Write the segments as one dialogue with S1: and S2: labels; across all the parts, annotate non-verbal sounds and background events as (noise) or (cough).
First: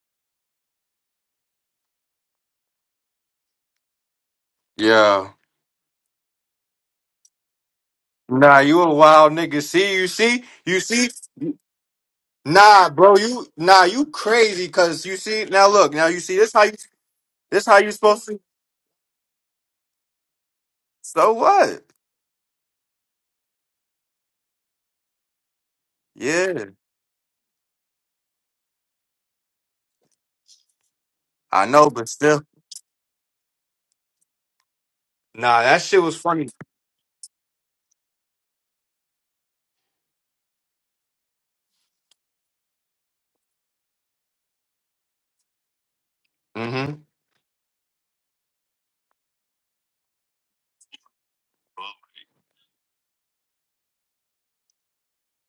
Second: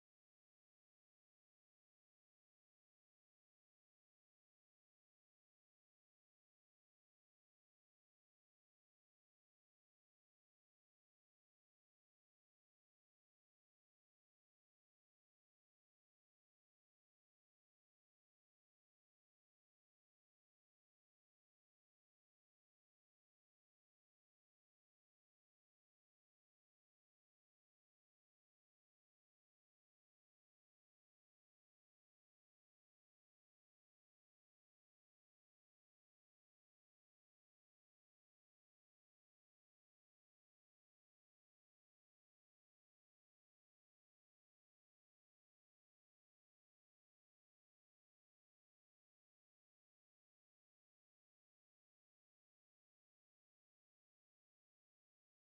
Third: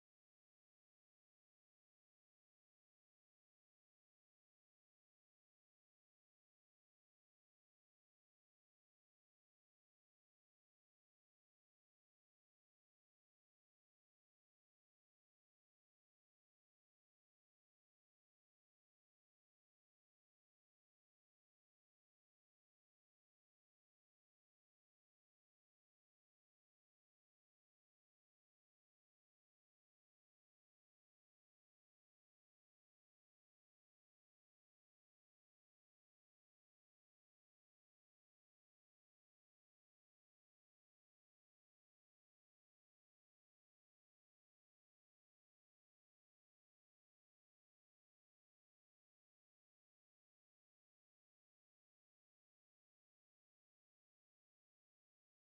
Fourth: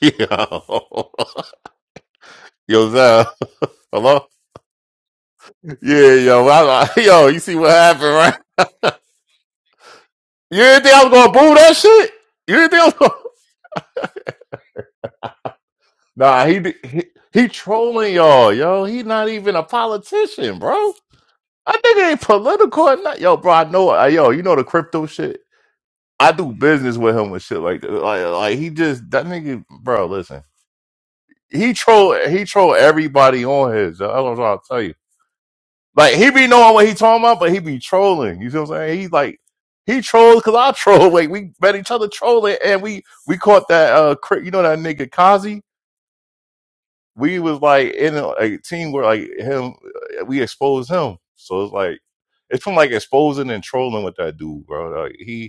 S1: Yo, (laughs) yo, Zell. (laughs) Hello?
S2: Yeah.
S1: Yeah, yo, I, I- yo, you see what happened, right?
S2: Nah, you a wild nigga. See, you see,
S1: You
S2: you
S1: didn't think I
S2: see.
S1: was gonna boo that shit? You didn't think I
S2: Nah,
S1: was gonna...
S2: bro,
S1: (laughs)
S2: you nah, you crazy. Cause you see now. Look now. You see
S1: Nah,
S2: this
S1: he,
S2: how you
S1: di- he he
S2: this how you
S1: trolling
S2: supposed to.
S1: y'all, yo. He not even a politician, bro.
S2: So
S1: I
S2: what?
S1: think he ain't political or not. Yo, bro, I know, uh, yo, you know the crypto shit? I do
S2: Yeah,
S1: business with him and shit like that. Like, like he just, that nigga, bro, listen.
S2: I
S1: He
S2: know, but
S1: troll,
S2: still.
S1: he troll everybody on his. That's what I'm trying to tell you.
S2: Nah, that shit
S1: Like
S2: was
S1: he be
S2: funny.
S1: knowing what he talking about, but he be trolling. You see what I'm saying? He's like he trolls because I (laughs) troll. Like we met each other trolling, and we we caught that uh cri- you know that nigga Kazi.
S2: Mm-hmm.
S1: We was like in a, a team where like him uh, we exposed him. So it's like it's from like exposing and trolling with that dude, bro. Like he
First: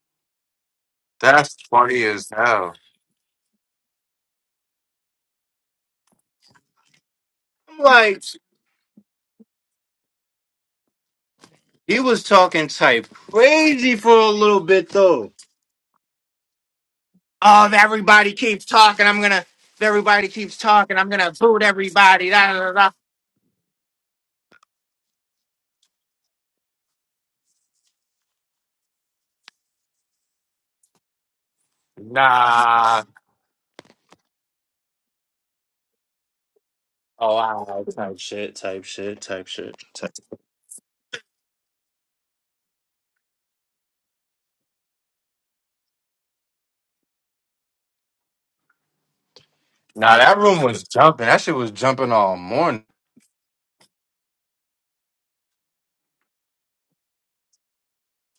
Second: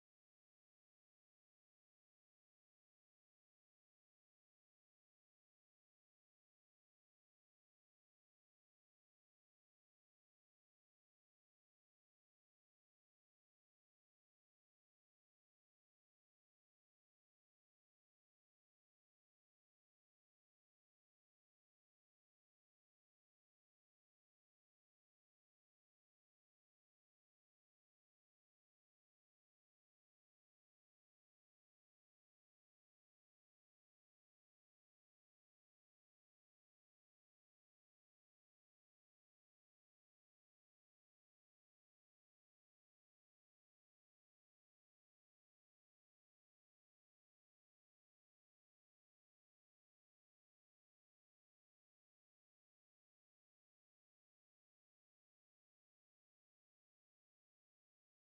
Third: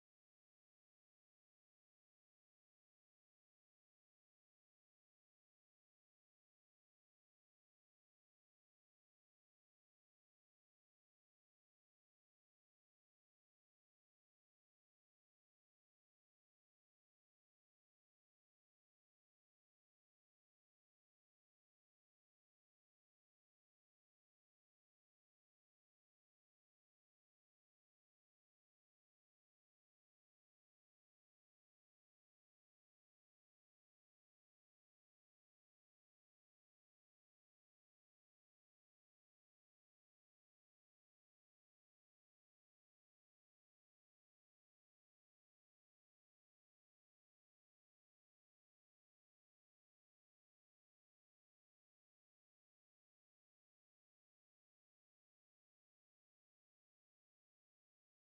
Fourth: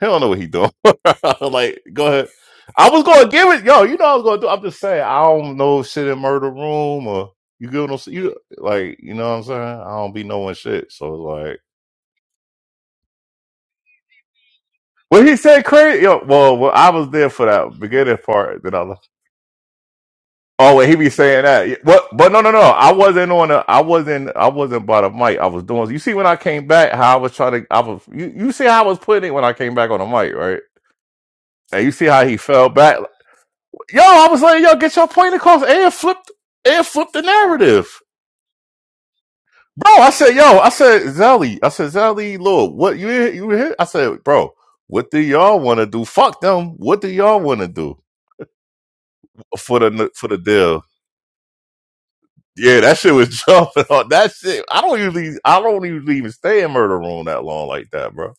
S1: he don't (laughs) know what he doing. (laughs)
S2: That's
S1: like,
S2: funny
S1: go ahead.
S2: as hell.
S1: I was gonna give it, yo. You know, I was gonna do. I'm just saying, I don't know shit in murder room or you
S2: I'm
S1: give them
S2: like,
S1: you like, you know what I'm saying. I don't be knowing shit, so it's like.
S2: he was talking type crazy for a little bit
S1: Well,
S2: though.
S1: he said crazy. Yo, well, well, I was there for
S2: Oh, if
S1: that beginning
S2: everybody
S1: part
S2: keeps
S1: that I.
S2: talking,
S1: left.
S2: I'm gonna. If everybody keeps
S1: Oh, wait, he
S2: talking, I'm
S1: be
S2: gonna
S1: saying
S2: boot
S1: that. Yeah, What?
S2: everybody.
S1: But no, no,
S2: Da,
S1: no.
S2: da, da. da.
S1: I wasn't on. I was not I wasn't. I wasn't by the mic. I was doing. You see, when I came back, how I was trying to. I was. You. You see how I was putting it when I came back on the mic, right? And you see how he fell
S2: Nah.
S1: back. Yo, I was like, yo, get your point across. And flipped, and flipped the
S2: Oh wow,
S1: narrative.
S2: type shit, type shit, type shit.
S1: Bro, I
S2: Type.
S1: said, yo, I said, Zelly, I said, Zelly, Lord, what you here- you here? I said, bro, what do y'all want to do? Fuck them. What do y'all want to do for the
S2: Nah,
S1: for the
S2: that room
S1: deal?
S2: was jumping. That shit was jumping all
S1: Yeah,
S2: morning.
S1: that shit was (laughs) jumping on that shit. I don't usually, I don't usually even stay in murder room that long like that, bro.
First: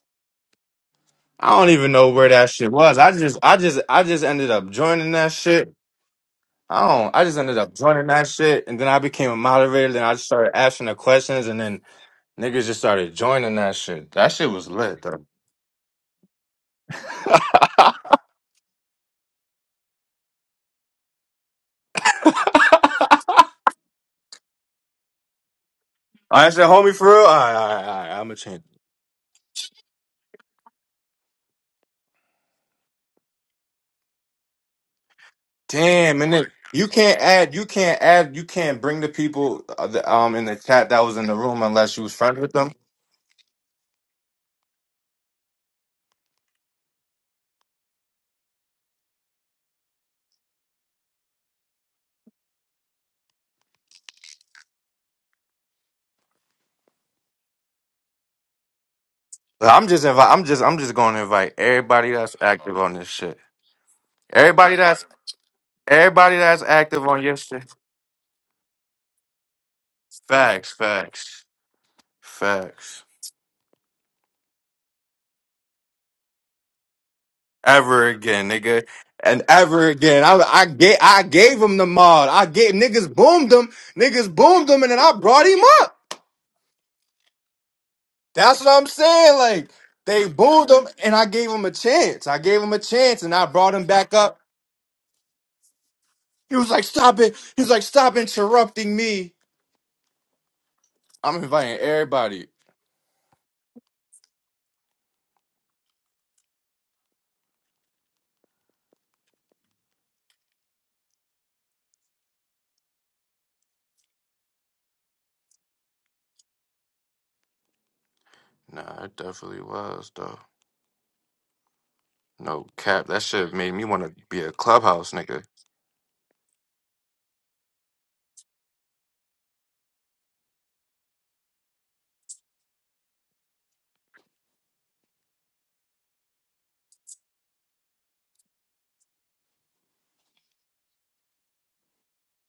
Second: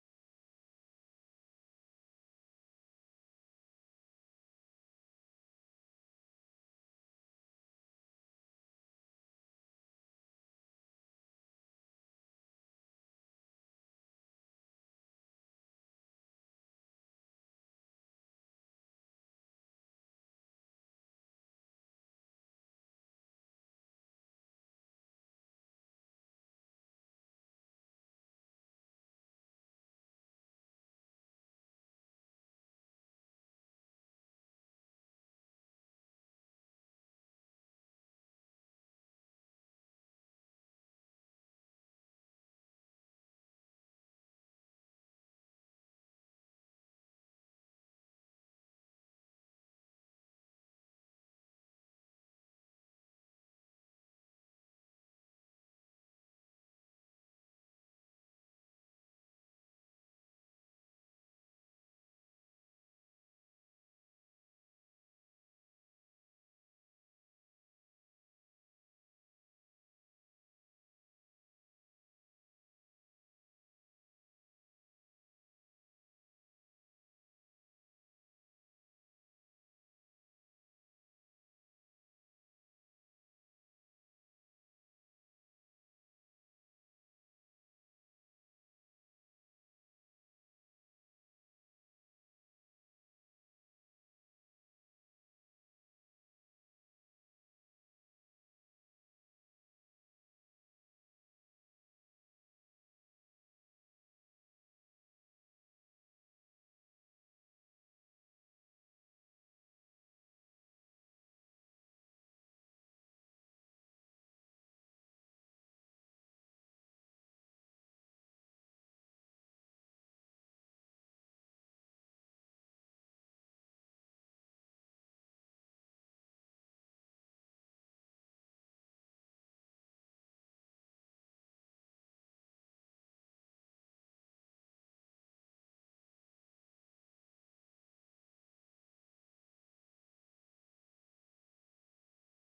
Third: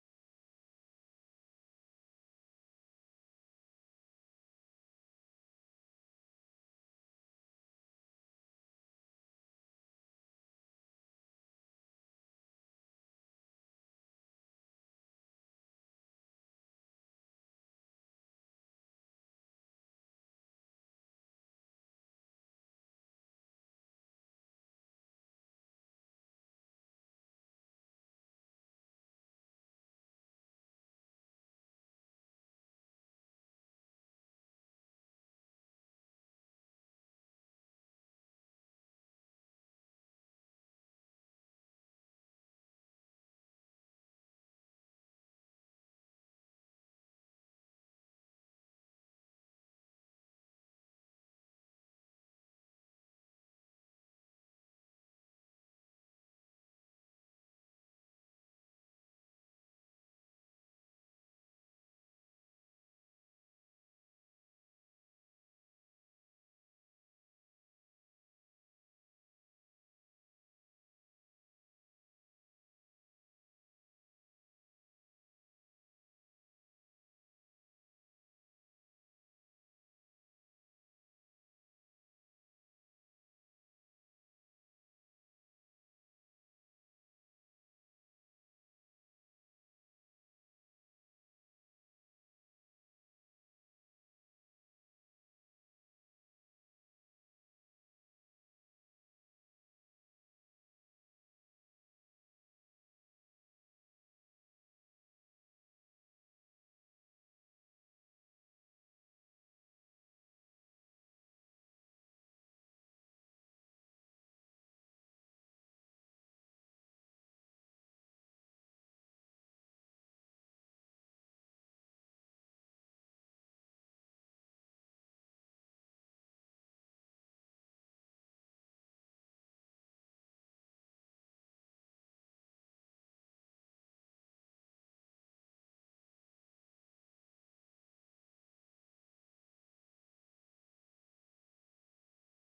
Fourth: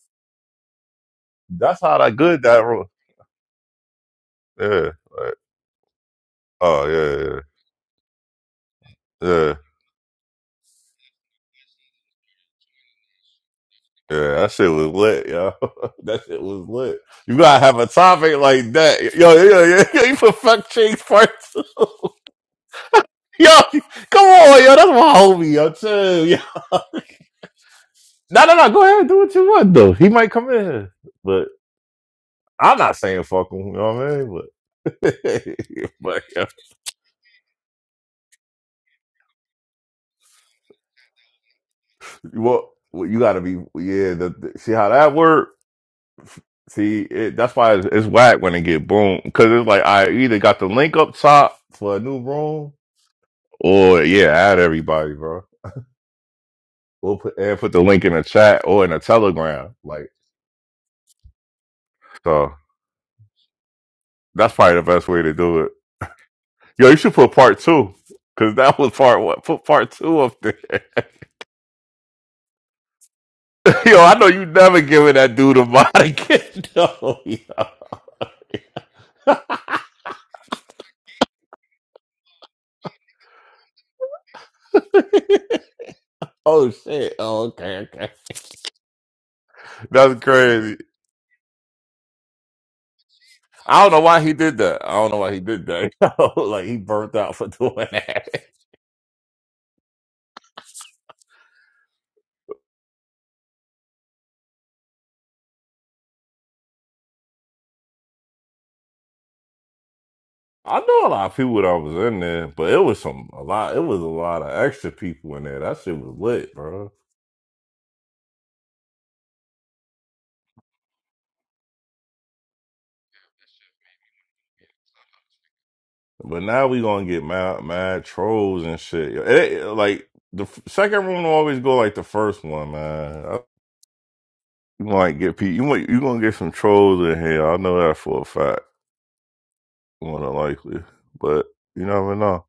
S2: I don't
S1: That's
S2: even
S1: how
S2: know
S1: that
S2: where
S1: good
S2: that
S1: that
S2: shit
S1: room.
S2: was. I just, I just, I just ended up
S1: Yeah.
S2: joining that
S1: like,
S2: shit. I
S1: oh
S2: don't. I
S1: yeah,
S2: just ended up joining that shit, and then I became a
S1: yeah. yeah.
S2: moderator. Then I just started asking the questions, and then niggas just started joining that shit. That
S1: Yeah,
S2: shit
S1: that
S2: was
S1: shit was
S2: lit though.
S1: lit, yo. (laughs) That shit was lit.
S2: (laughs)
S1: You gotta have a topic like that. Yo, yo, yo, yo you for fuck chase first. (laughs) yo, come on, yo, that's my homie, yo, too. Yo.
S2: I said, homie, for real. All right, all right, all right. I'm a
S1: No, no,
S2: change.
S1: no, go ahead, do what you want, though. He might come in here, but I'm not saying fuck him, you know what I mean? But, (laughs)
S2: Damn,
S1: but
S2: and
S1: yo,
S2: then you can't add, you can't add, you can't bring the people uh, the- um in the chat that was in the room unless you was friends
S1: you,
S2: with
S1: want-
S2: them.
S1: well, you gotta be, yeah, the, the- see how that work? See, it, that's why it's, it's whack when it get boom, because it's like I either got the link up top for a new room Or yeah, add everybody, bro. We'll put and put the link in the chat or in the
S2: But
S1: telegram.
S2: I'm just
S1: Like
S2: invite, I'm just, I'm just going to invite everybody that's
S1: so
S2: active on this shit.
S1: that's probably
S2: Everybody
S1: the
S2: that's,
S1: best way to do it.
S2: everybody that's
S1: Yo, you
S2: active
S1: should
S2: on
S1: put
S2: your
S1: part
S2: shit.
S1: two. Cause that was part one. Put part two up there.
S2: Facts,
S1: (laughs)
S2: facts, facts.
S1: yo, I know you never giving that dude a mod again. (laughs) No, yo.
S2: Ever again, nigga,
S1: (laughs)
S2: and ever again. I, I gave, I gave him the mod. I gave niggas boomed him, niggas boomed him, and then I brought him up.
S1: oh shit. Oh, okay, okay.
S2: That's what I'm saying. Like
S1: That's
S2: they booed
S1: crazy.
S2: him, and I gave him a chance. I gave him a chance, and I brought
S1: I
S2: him
S1: don't know
S2: back
S1: why he
S2: up.
S1: did that. I don't know why he did that. (laughs)
S2: He
S1: like
S2: was
S1: he
S2: like,
S1: burnt
S2: "Stop it!"
S1: out for
S2: He was like,
S1: doing
S2: "Stop
S1: that.
S2: interrupting me." I'm inviting everybody.
S1: I know a lot of people that was in there, but it was some a lot. It was a lot of extra people in there. That shit was lit, bro.
S2: Nah, it definitely was though. No cap, that shit made me want to be a clubhouse nigga.
S1: But now we gonna get mad, mad trolls and shit. It- like the f- second room will always go like the first one, man. I- You might get people. You might you gonna get some trolls in here. I know that for a fact, more than likely. But you never know.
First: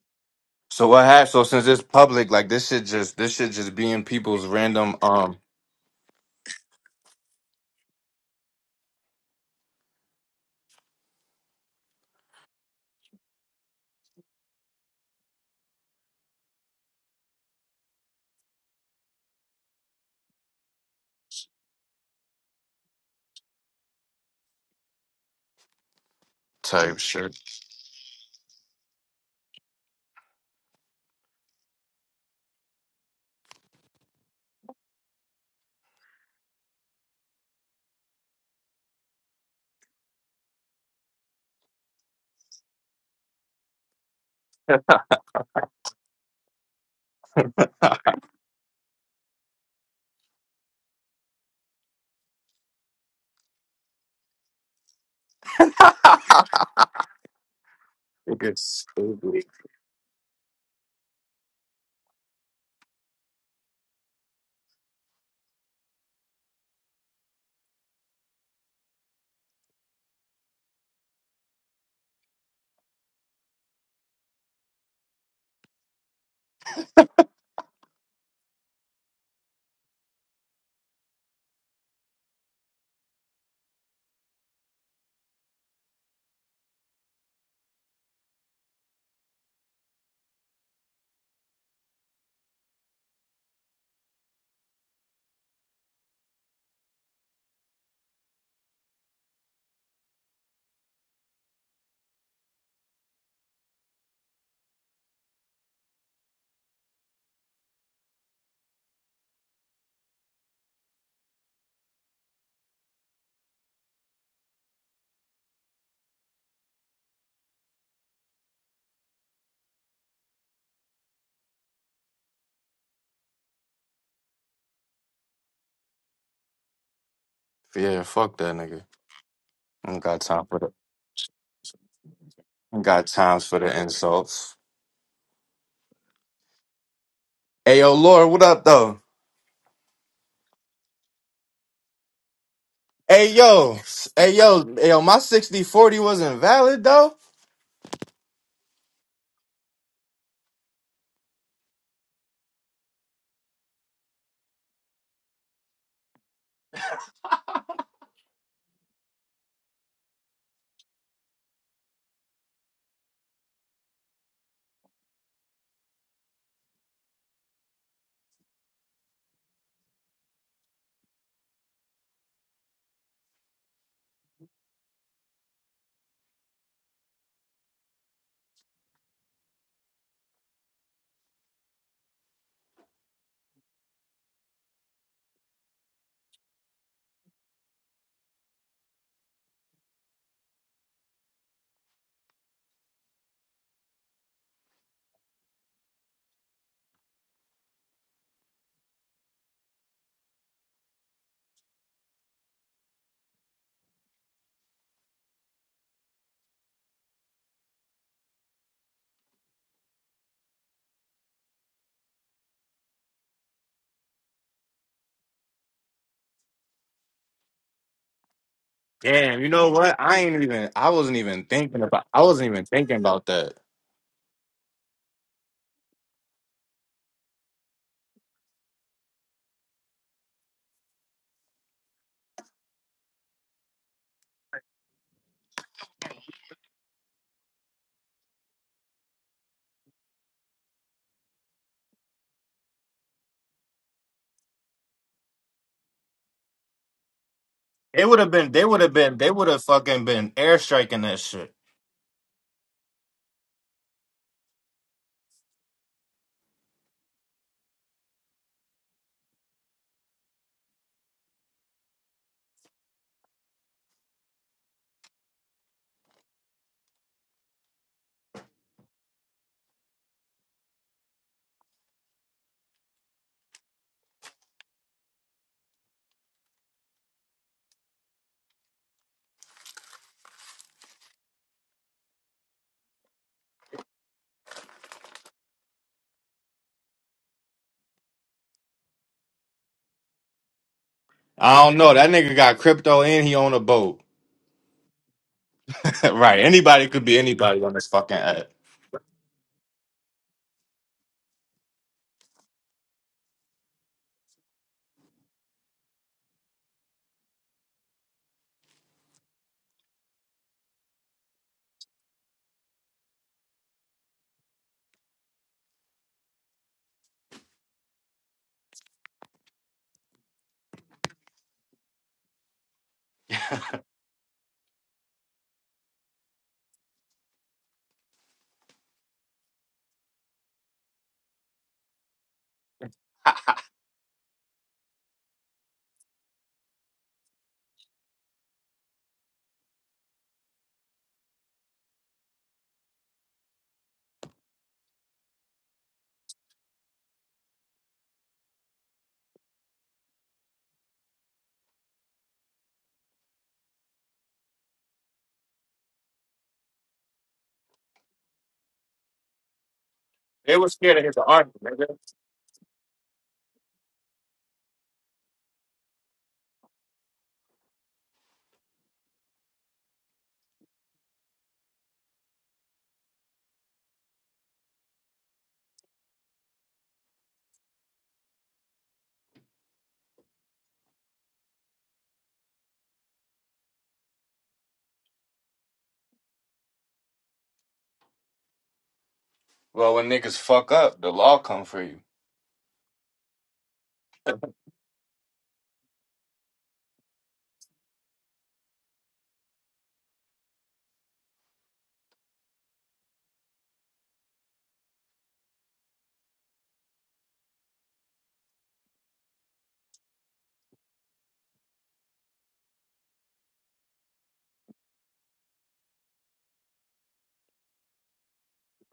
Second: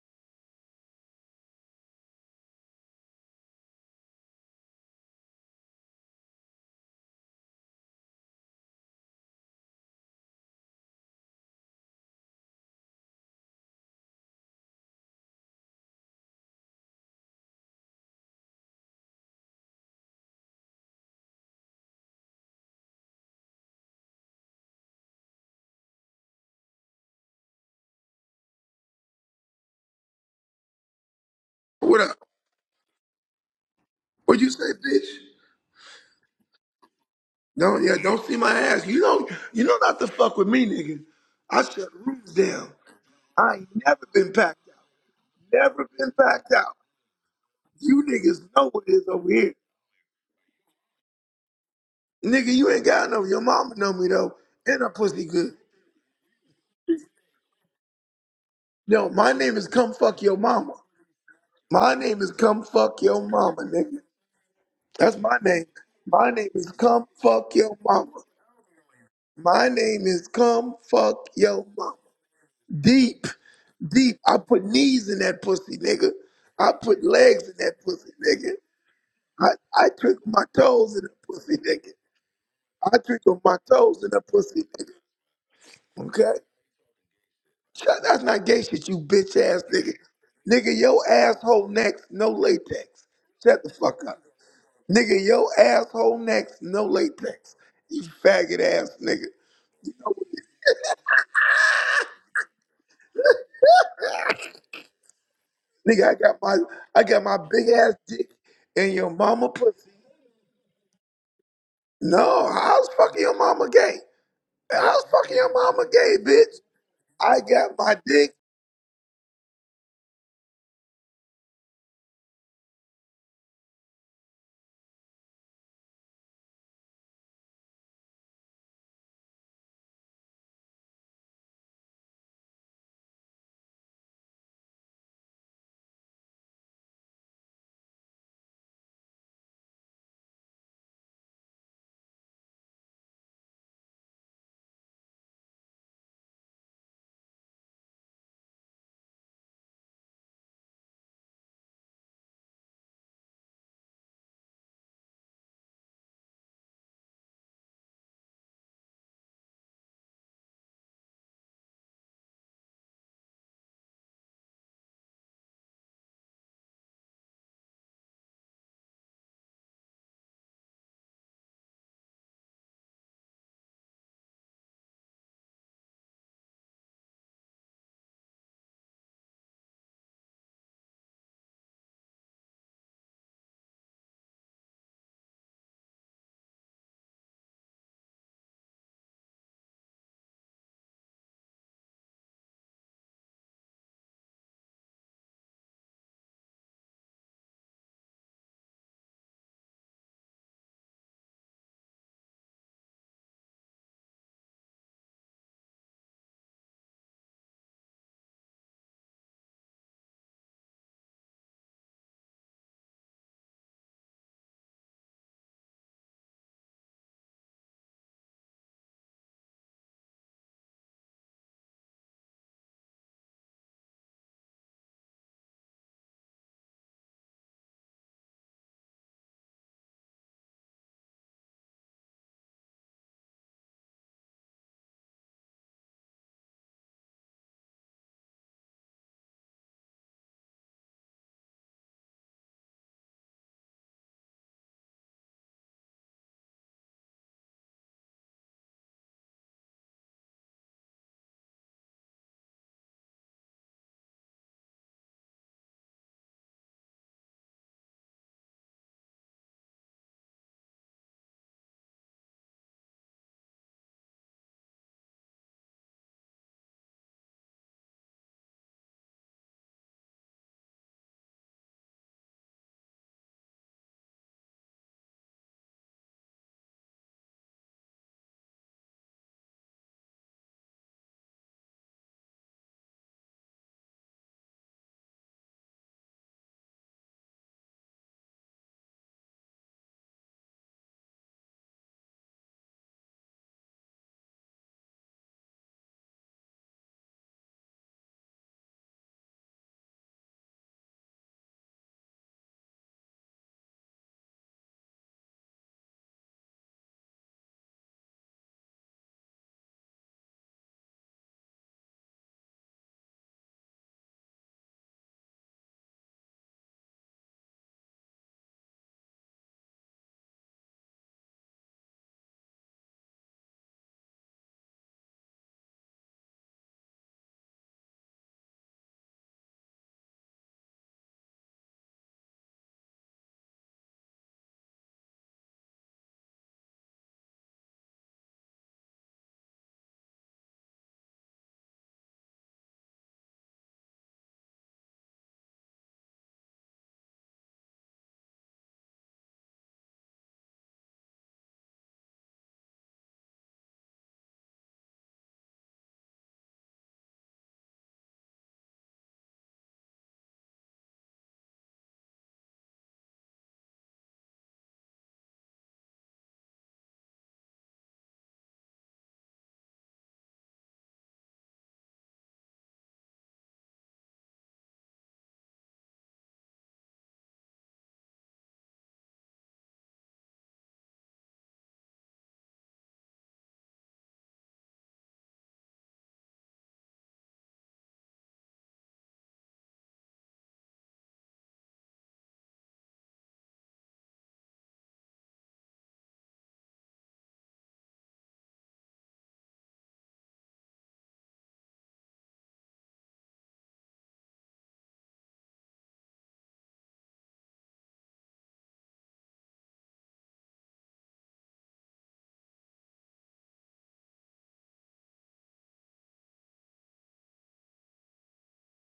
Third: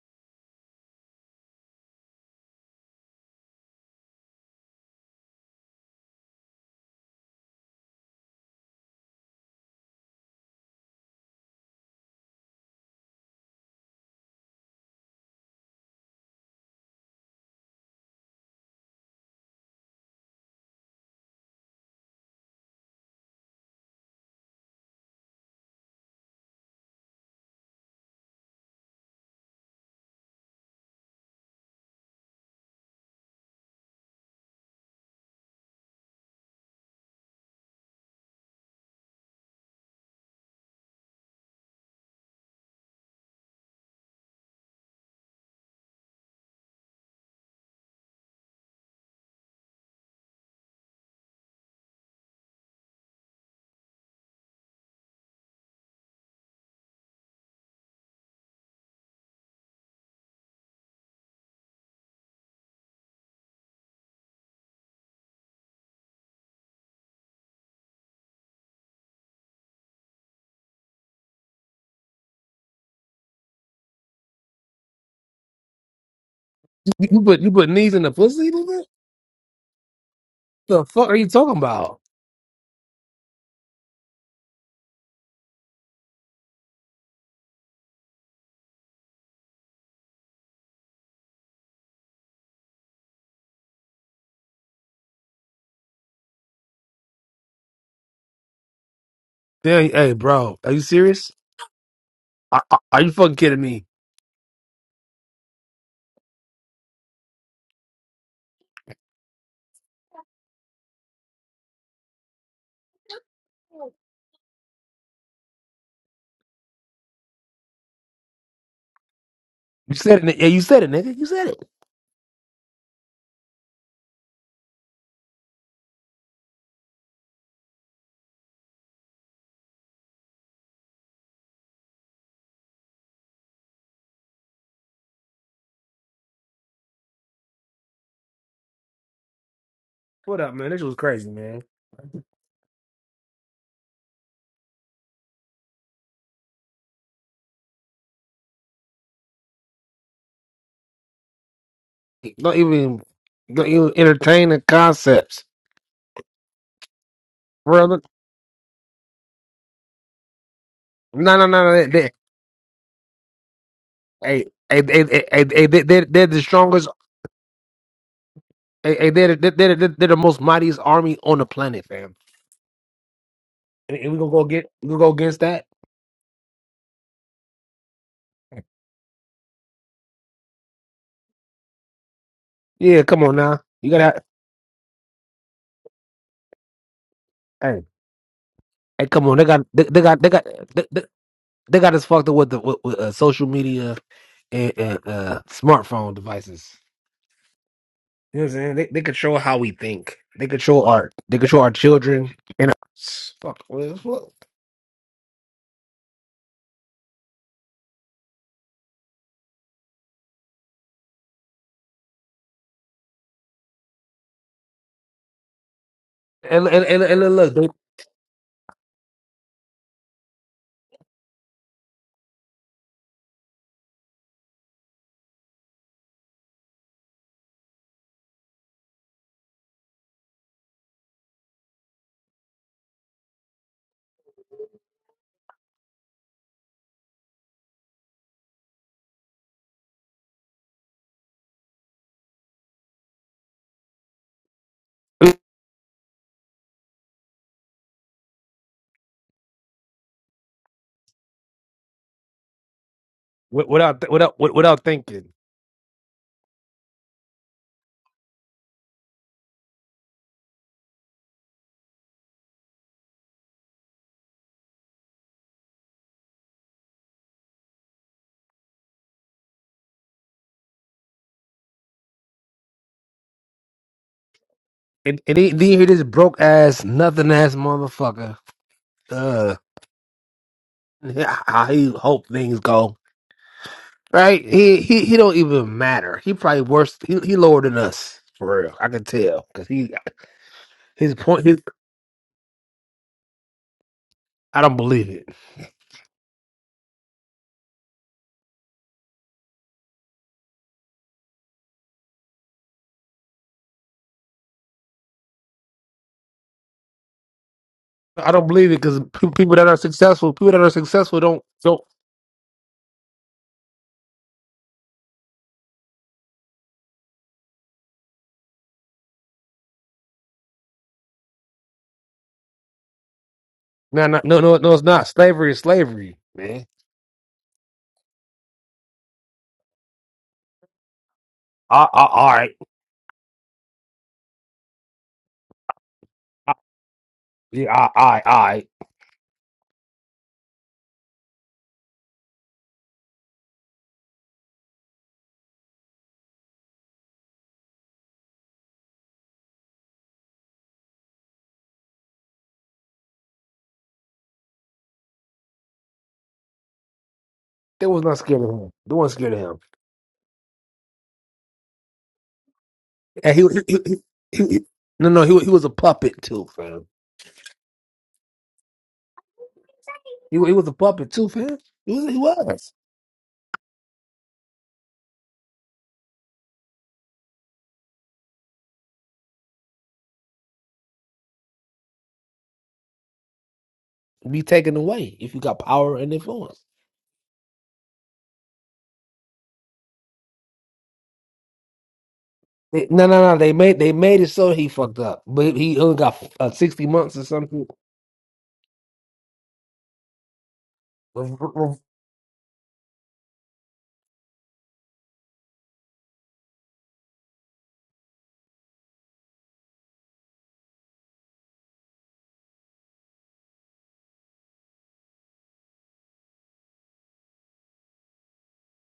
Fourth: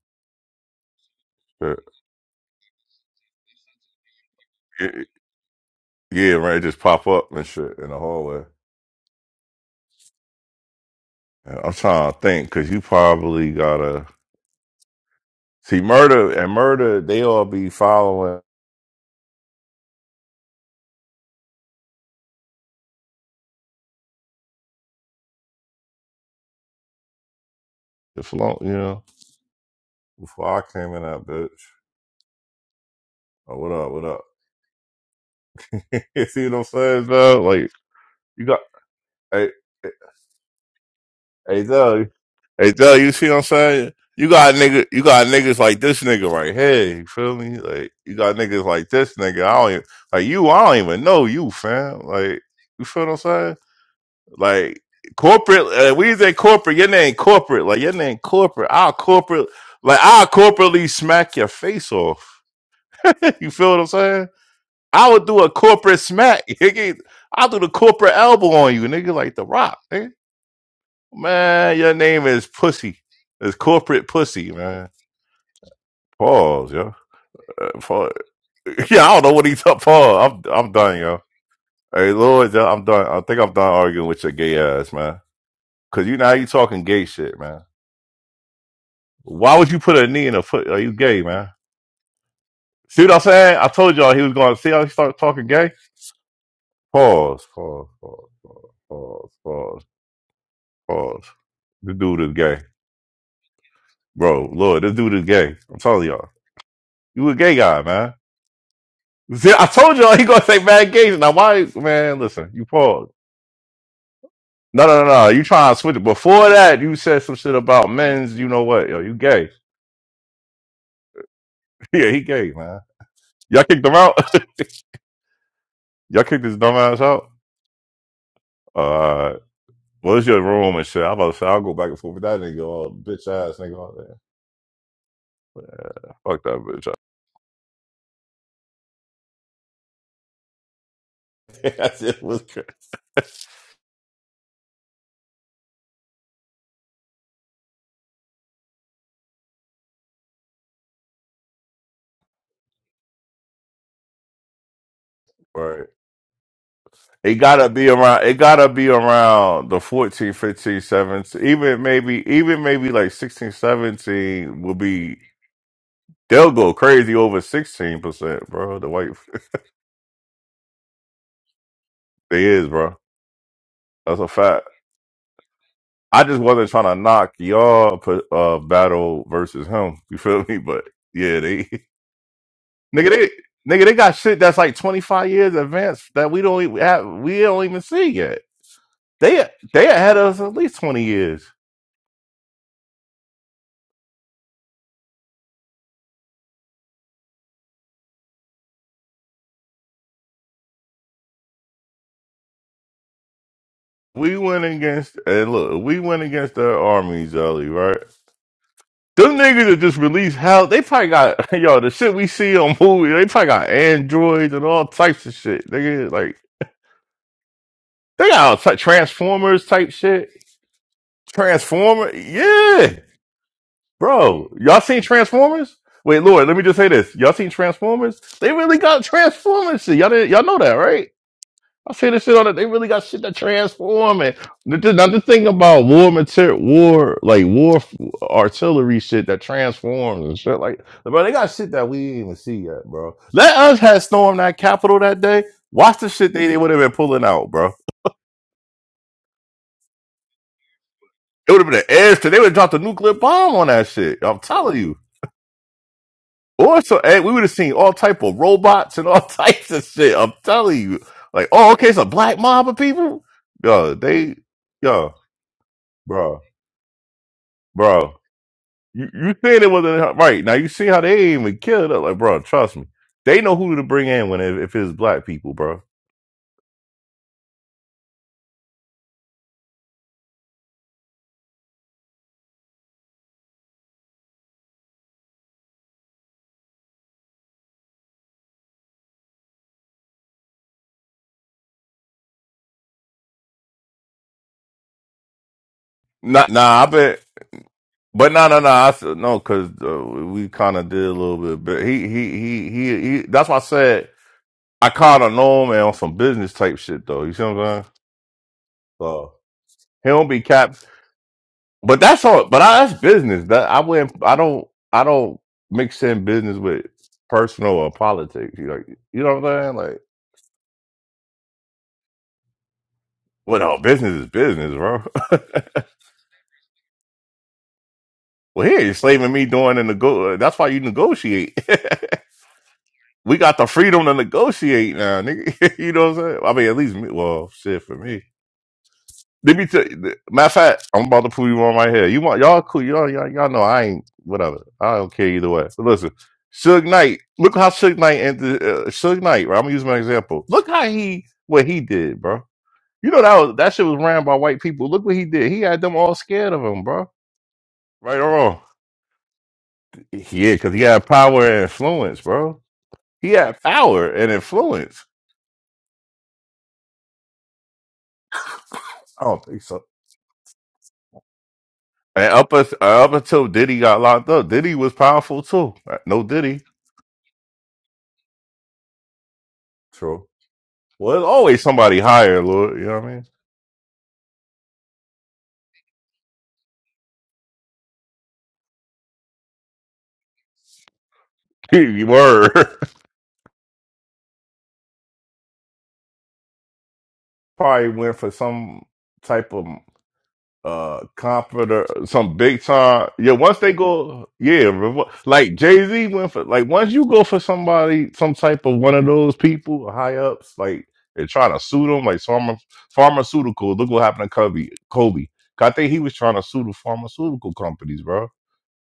S2: So what happened? So since
S1: Shit.
S2: it's public, like this shit just this shit just be in people's random
S1: It-
S2: um.
S1: Yeah, right. Just pop up and shit in the hallway. And I'm trying to think because you probably gotta. See, murder and murder, they all be following
S2: type shit.
S1: the flow, you know, before I came in that bitch.
S3: What up?
S1: Oh, what up, what up?
S3: What you say, bitch?
S1: (laughs) you see what I'm saying, though? Like,
S3: Don't yeah, don't see
S1: you
S3: my
S1: got,
S3: ass. You know,
S1: hey,
S3: you know not to fuck with me, nigga. I
S1: hey,
S3: shut
S1: Doug,
S3: rooms down.
S1: hey, Doug, you see what I'm
S3: I ain't
S1: saying?
S3: never
S1: You
S3: been
S1: got
S3: packed
S1: nigga,
S3: out.
S1: you got niggas like
S3: Never
S1: this
S3: been
S1: nigga
S3: packed
S1: right
S3: out.
S1: here, you feel me? Like,
S3: You
S1: you got
S3: niggas
S1: niggas
S3: know what
S1: like
S3: is
S1: this
S3: over
S1: nigga, I
S3: here.
S1: don't even, like you, I don't even know you, fam. Like,
S3: Nigga, you
S1: you
S3: ain't
S1: feel
S3: got
S1: what I'm
S3: no your
S1: saying?
S3: mama know me though. And
S1: Like
S3: her pussy good.
S1: corporate, uh, we say corporate. Your name corporate, like your name
S2: It
S1: corporate.
S2: gets
S1: I'll
S3: No, my
S2: stupid.
S1: corporate,
S3: name is come
S1: like
S3: fuck
S1: I'll
S3: your mama.
S1: corporately smack your face
S3: My name is
S1: off.
S3: come fuck your
S1: (laughs) you
S3: mama,
S1: feel what I'm
S3: nigga.
S1: saying? I
S3: That's
S1: would
S3: my
S1: do a
S3: name.
S1: corporate
S3: My
S1: smack. (laughs)
S3: name is
S1: nigga.
S3: come
S1: I'll
S3: fuck
S1: do the
S3: your
S1: corporate
S3: mama.
S1: elbow on you, nigga, like the
S3: My
S1: Rock.
S3: name
S1: Nigga.
S3: is come fuck your
S1: Man, your
S3: mama.
S1: name is pussy.
S3: Deep,
S1: It's corporate
S3: deep. I
S1: pussy,
S3: put
S1: man.
S3: knees in that pussy, nigga. I
S1: Pause, yo.
S3: put
S4: You put
S3: legs
S4: you
S3: in
S4: put
S1: Uh,
S3: that
S4: knees in
S3: pussy,
S4: the
S1: pause.
S4: pussy,
S3: nigga.
S1: (laughs)
S4: nigga?
S1: Yeah, I don't know what
S3: I,
S1: he's up
S3: I
S1: for.
S3: trick
S1: I'm
S3: my
S1: I'm
S4: The
S3: toes
S1: done,
S3: in
S4: fuck
S3: the
S4: are
S1: yo.
S4: you talking
S3: pussy, nigga.
S4: about?
S1: Hey, Lord, yo, I'm
S3: I
S1: done. I
S3: trick
S1: think I'm
S3: my
S1: done
S3: toes
S1: arguing
S3: in the
S1: with your gay
S3: pussy,
S1: ass,
S3: nigga.
S1: man. Cause you now
S3: Okay?
S1: you talking gay shit, man.
S3: Shut, that's not gay shit, you bitch
S1: Why
S3: ass
S1: would you
S3: nigga.
S1: put a knee in a foot?
S3: Nigga,
S1: Are you
S3: your
S1: gay, man?
S3: asshole next, no
S1: See
S3: latex.
S1: what I'm saying?
S3: Shut
S1: I
S3: the
S1: told
S3: fuck
S1: y'all
S3: up.
S1: he was going to see how he started
S3: Nigga,
S1: talking
S3: your
S1: gay.
S3: asshole next, no
S1: Pause,
S3: latex.
S1: pause,
S3: You
S1: pause,
S3: faggot
S1: pause,
S3: ass nigga.
S1: pause, pause,
S4: Damn, hey, bro, are you
S1: pause.
S4: serious?
S1: This dude is gay.
S4: Are, are are you fucking kidding me?
S1: Bro, Lord, this dude is gay. I'm telling
S3: Nigga, I
S1: y'all.
S3: got my I got
S1: You a
S3: my
S1: gay
S3: big
S1: guy,
S3: ass
S1: man.
S3: dick in your mama
S1: See, I
S3: pussy.
S1: told y'all he gonna say bad gays. Now why man,
S3: No,
S1: listen, you
S3: how's
S1: pause.
S3: fucking your mama gay?
S1: No, no,
S3: How's
S1: no, no.
S3: fucking
S1: You
S3: your
S1: trying to
S3: mama
S1: switch it.
S3: gay,
S1: Before
S3: bitch?
S1: that, you said some
S3: I
S1: shit
S3: got
S1: about
S3: my dick
S1: men's, you know what, yo, you gay.
S4: You said it. ni- Yeah, you said it, nigga. You said it.
S1: (laughs) yeah, he gay, man. Y'all kicked him out? (laughs) y'all kicked his dumbass ass out?
S2: Yeah, fuck that nigga.
S1: Uh,
S2: I don't
S1: Well,
S2: got
S1: it's your
S2: time for the I
S1: room and shit. I'm about to say I'll go back and forth with that nigga,
S2: don't
S1: all
S2: got
S1: bitch
S2: times
S1: ass
S2: for the
S1: nigga out there.
S2: insults.
S1: Fuck that bitch.
S2: Hey yo, Laura, what up though?
S4: What up, man? This was crazy, man.
S1: ass. (laughs) that shit was
S2: Hey
S1: crazy.
S2: yo, s- hey yo, hey, yo, my sixty forty wasn't valid though.
S4: Don't even don't even entertain the concepts,
S1: Right. It gotta
S4: bro.
S1: be
S4: look-
S1: around. It gotta be around the 14, 15,
S4: No,
S1: 17,
S4: no, no, no.
S1: even
S4: They, they,
S1: maybe, even maybe like 16,
S4: hey,
S1: 17 will
S4: hey, hey,
S1: be.
S4: hey, hey, hey, they, they're, they're the
S1: They'll go
S4: strongest.
S1: crazy over 16 percent, bro. The
S4: Hey, hey,
S1: white
S4: they're, they're, they're, they're they're the most mightiest army on the planet, fam.
S1: (laughs) they is, bro.
S4: And, and we
S1: That's a
S4: gonna go get
S1: fact.
S4: we gonna go against that?
S1: I just wasn't trying to knock y'all put uh battle versus him. You feel me? But yeah, they. (laughs)
S4: Yeah,
S1: Nigga,
S4: come
S1: they
S4: on now.
S1: nigga,
S4: You
S1: they got
S4: gotta.
S1: shit that's like twenty five years advanced that we don't even have, we don't even
S4: Hey,
S1: see yet.
S4: hey, come on. They
S1: They
S4: got they,
S1: they
S4: they
S1: ahead
S4: got they
S1: of us
S4: got
S1: at least
S4: they, they,
S1: twenty years.
S4: They got us fucked up with the with, with, uh, social media and, and uh, smartphone devices. You know what I'm saying? They, they control how we think. They control art. They control our children. And fuck. well,
S1: We went against and look, we went against their armies early, right? Them niggas that just released hell, they probably got (laughs) yo the shit we see on movies. They probably got androids and all types of shit. Nigga, like
S4: And and and, and look,
S1: they got all type,
S2: Damn, you
S1: transformers
S2: know
S1: type
S2: what? I
S1: shit.
S2: ain't even I wasn't even thinking about
S1: Transformer,
S2: I wasn't even
S1: yeah.
S2: thinking about that.
S1: Bro, y'all seen Transformers? Wait, Lord, let me just say this. Y'all seen Transformers? They really got Transformers shit. Y'all didn't, y'all know that, right? I say this shit on it. They really got shit that transform it. Not the not the thing about war material, war like war f- artillery shit that transforms and shit like, bro. They got shit that we didn't even see yet, bro. Let us have stormed that capital that
S4: they,
S1: day. Watch the shit they, they would have been pulling out, bro.
S2: It would have been. They would have been. They would have fucking been airstriking that
S1: It
S2: shit.
S1: would have been an airstrike. They would have dropped a nuclear bomb on that
S4: without
S1: shit.
S4: without
S1: I'm telling
S4: without
S1: you.
S4: thinking.
S1: Or so hey, we would have seen all type of robots and all (laughs) types of shit. I'm telling you, like, oh, okay, it's a black mob of people. Yo, they, yo, bro, bro, you you saying it wasn't right now? You see how they ain't even killed it? Like, bro, trust me, they know who to bring in when if, if it's
S4: And,
S1: black
S4: and
S1: people,
S4: then then you
S1: bro.
S4: hear this broke ass, nothing ass motherfucker. Uh, how he hope things go. Right? He he he don't even matter. He probably worse. He he lower than us for real. I can tell because he his point.
S2: I don't know. That nigga got crypto and he own a boat.
S4: I don't believe it.
S2: (laughs) right.
S1: Nah, nah, I
S2: Anybody could be
S1: bet,
S2: anybody on this fucking
S1: but
S2: app.
S1: nah, nah, nah. I said no because uh, we kind of did a little bit, but he, he, he, he, he. That's why I said I kind of know him and on some business type shit though. You see what I'm saying?
S4: I don't believe it because
S1: So.
S4: people that are
S1: He don't
S4: successful,
S1: be
S4: people that are
S1: cap.
S4: successful don't don't.
S1: But that's all. But I, that's business. That I wouldn't. I don't. I don't mix in business with personal or politics. You know. You know what I'm saying? Like, well, no,
S4: No,
S1: business
S4: no,
S1: is
S4: no, no, no,
S1: business,
S4: it's
S1: bro.
S4: not.
S1: (laughs)
S4: Slavery is slavery, man.
S1: well, here you're slaving me doing the nego. That's why you negotiate.
S4: I, I, all right,
S1: (laughs) we got
S2: (laughs)
S1: the freedom to negotiate now, nigga. (laughs) you know what I'm saying?
S4: I,
S1: I mean, at least me. Well,
S4: yeah,
S1: shit
S4: I,
S1: for
S4: I,
S1: me.
S4: I.
S1: Let me tell you. Matter of fact, I'm about to prove you on my here. You want y'all cool? Y'all, y'all, y'all know I ain't whatever. I don't care either way. So listen, Suge Knight. Look how Suge Knight and uh, Suge Knight. Right, I'm gonna use my example. Look how he what he did, bro. You know that was that shit was ran by white people. Look what he did. He had them all scared of him, bro.
S4: They was not
S1: Right or
S4: scared of
S1: wrong?
S4: him. They weren't scared of him.
S1: Yeah,
S2: they was
S1: because he
S2: scared of
S1: had
S2: his
S1: power
S2: army,
S1: and
S2: nigga.
S1: influence, bro. He
S4: And he,
S1: had
S4: he, he,
S1: power and
S4: he, he
S1: influence.
S4: no, no, he, wa- he was a puppet too, fam.
S1: I don't think so.
S4: He, wa- he was a puppet too, fam. He was, he
S1: And up,
S4: was.
S1: us- uh, up until Diddy got locked up, Diddy was powerful too. Uh, No Diddy. True. Well, there's always somebody higher, Lord. You know what I
S4: Be taken away if you got power and influence.
S2: Well, when niggas fuck up, the law come for
S1: mean? (laughs)
S2: you.
S1: you were
S4: They- no, no, no. They made, they made it so he fucked up, but he only got uh, sixty months or
S1: (laughs)
S4: something
S1: probably went for some type of uh comforter, some big time. Yeah, once they go, yeah, revo- like Jay Z went for like once you go for somebody, some type of one of those people high ups, like they're trying to sue them, like pharma, pharmaceutical. Look what happened to Kobe. Kobe. I think he was trying to sue the pharmaceutical companies, bro.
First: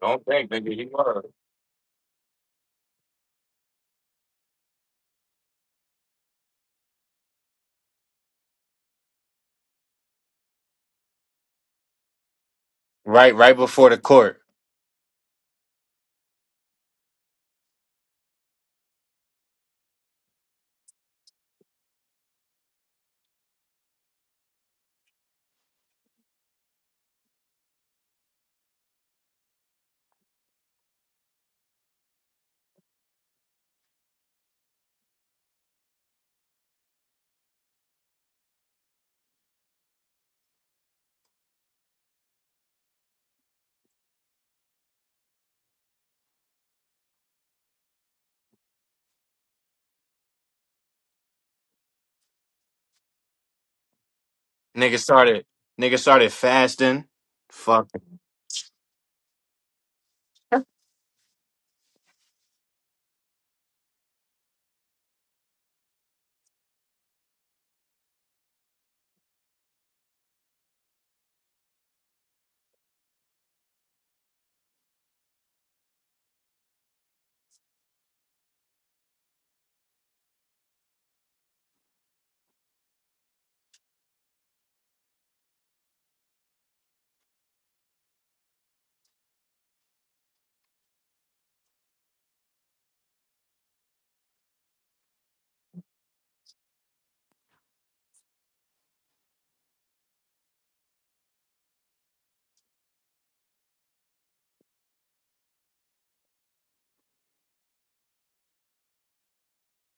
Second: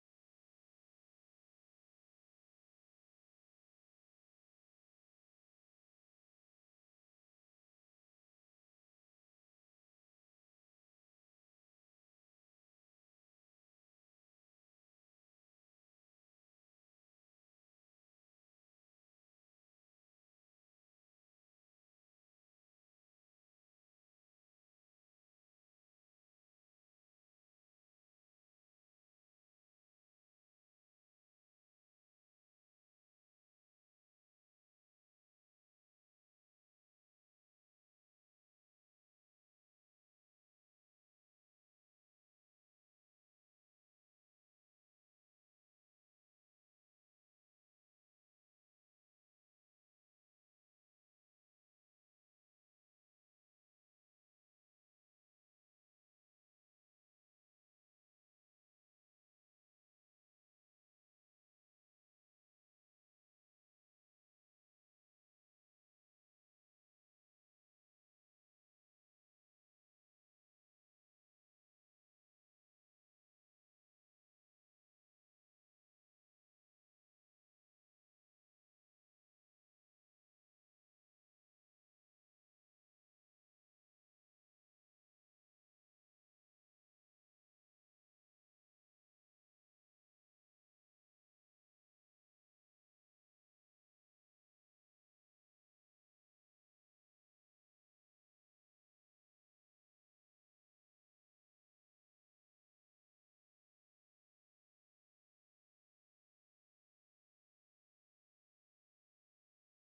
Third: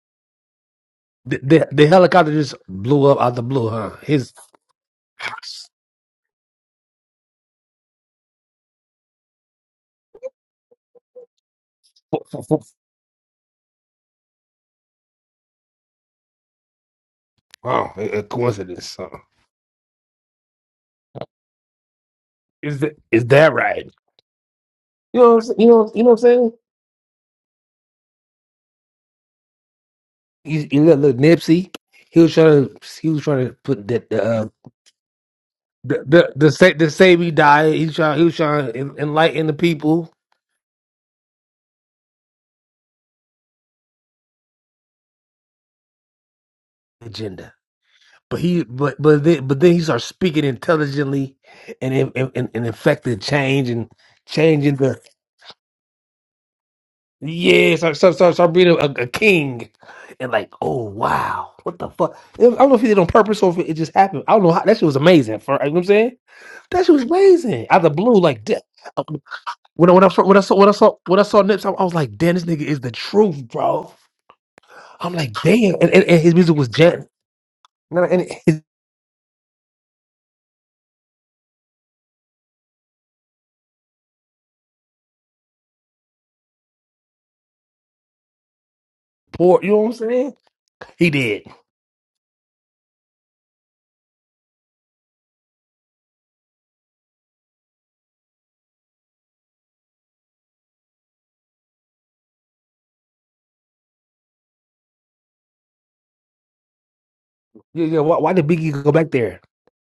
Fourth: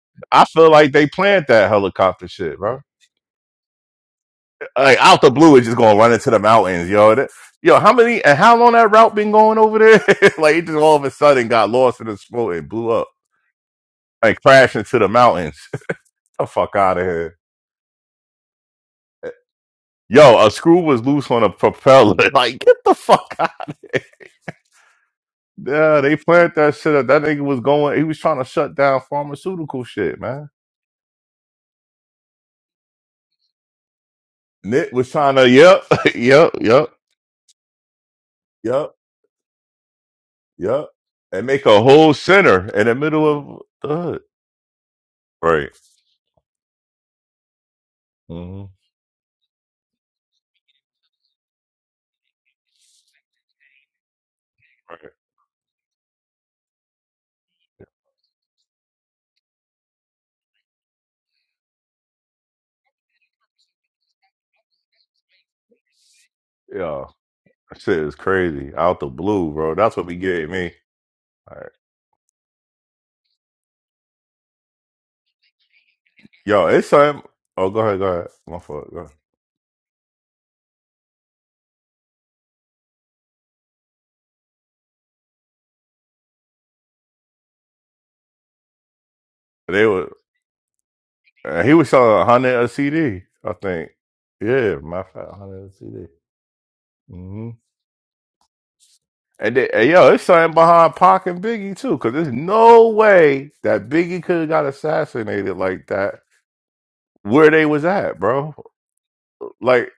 S2: Don't
S1: I
S2: think,
S1: feel
S2: nigga, he
S1: like they
S2: was.
S4: The,
S1: planned
S4: the,
S1: that
S4: the
S1: helicopter
S4: helicopter just
S1: shit, bro.
S4: blew up out the blue, huh? His
S1: like out the blue is just
S4: (laughs)
S1: gonna run into the mountains, yo. That, yo, how many and how long that route been going over there? (laughs) like it just all of a sudden got lost in the smoke and
S4: wow,
S1: blew up,
S2: Right, right before the court.
S1: like crashed into the mountains. Get the fuck out of here.
S4: a a coincidence. Huh?
S1: Eh, Yo, a screw was loose on a propeller. (laughs) Like, get
S4: Is
S1: the
S4: that is
S1: fuck out
S4: that
S1: of
S4: right?
S1: here.
S4: You know, what I'm, s- you know,
S1: Yeah,
S4: you know what
S1: they
S4: I'm saying.
S1: planned that shit up. That nigga was going, he was trying to shut down pharmaceutical shit, man.
S4: You, you look, look, Nipsey. He was trying to, he was trying to put that uh,
S1: Nick was trying to, yep,
S4: the
S1: (laughs)
S4: the
S1: yep,
S4: the sa-
S1: yep,
S4: the save he died. He trying, he was trying to
S1: yep,
S4: en- enlighten the people
S1: yep. (laughs) And make a whole center in the middle of the hood. Right.
S4: agenda. But he,
S1: hmm
S4: but but then, but then he started speaking intelligently and in- and and, and affected change and changing the
S2: Nigga started nigga started fasting.
S4: Yes,
S2: Fuck.
S4: start start start, start being a, a king, and like, oh wow, what the fuck? I don't know if he did it on purpose or if it just happened. I don't know how that shit was amazing. For you know what I'm saying, that shit was
S1: Yo,
S4: amazing out
S1: that
S4: of the
S1: shit
S4: blue.
S1: is
S4: Like da-
S1: crazy. Out
S4: uh,
S1: the blue, bro.
S4: when I,
S1: That's
S4: when
S1: what
S4: I
S1: we
S4: saw when I
S1: gave
S4: saw when I
S1: me.
S4: saw when I saw
S1: All
S4: Nips,
S1: right.
S4: I, I was like, damn, this nigga is the truth, bro. I'm like, damn, and, and, and his music
S1: Yo,
S4: was
S1: it's
S4: jam,
S1: something. Oh, go ahead,
S4: nah,
S1: go
S4: and
S1: ahead. My
S4: his
S1: fault. Go ahead.
S4: poor. You know what
S1: They
S4: I'm
S1: were.
S4: saying? He did.
S1: Uh, he was selling a hundred a CD, I think. Yeah, matter of fact, hundred a CD. hmm And, they, and yo, it's something behind Pac and Biggie too, because there's no way that Biggie could have got assassinated like that where they was
S4: Yeah, yeah. Why,
S1: at,
S4: why did
S1: bro.
S4: Biggie go back there?
S1: Like,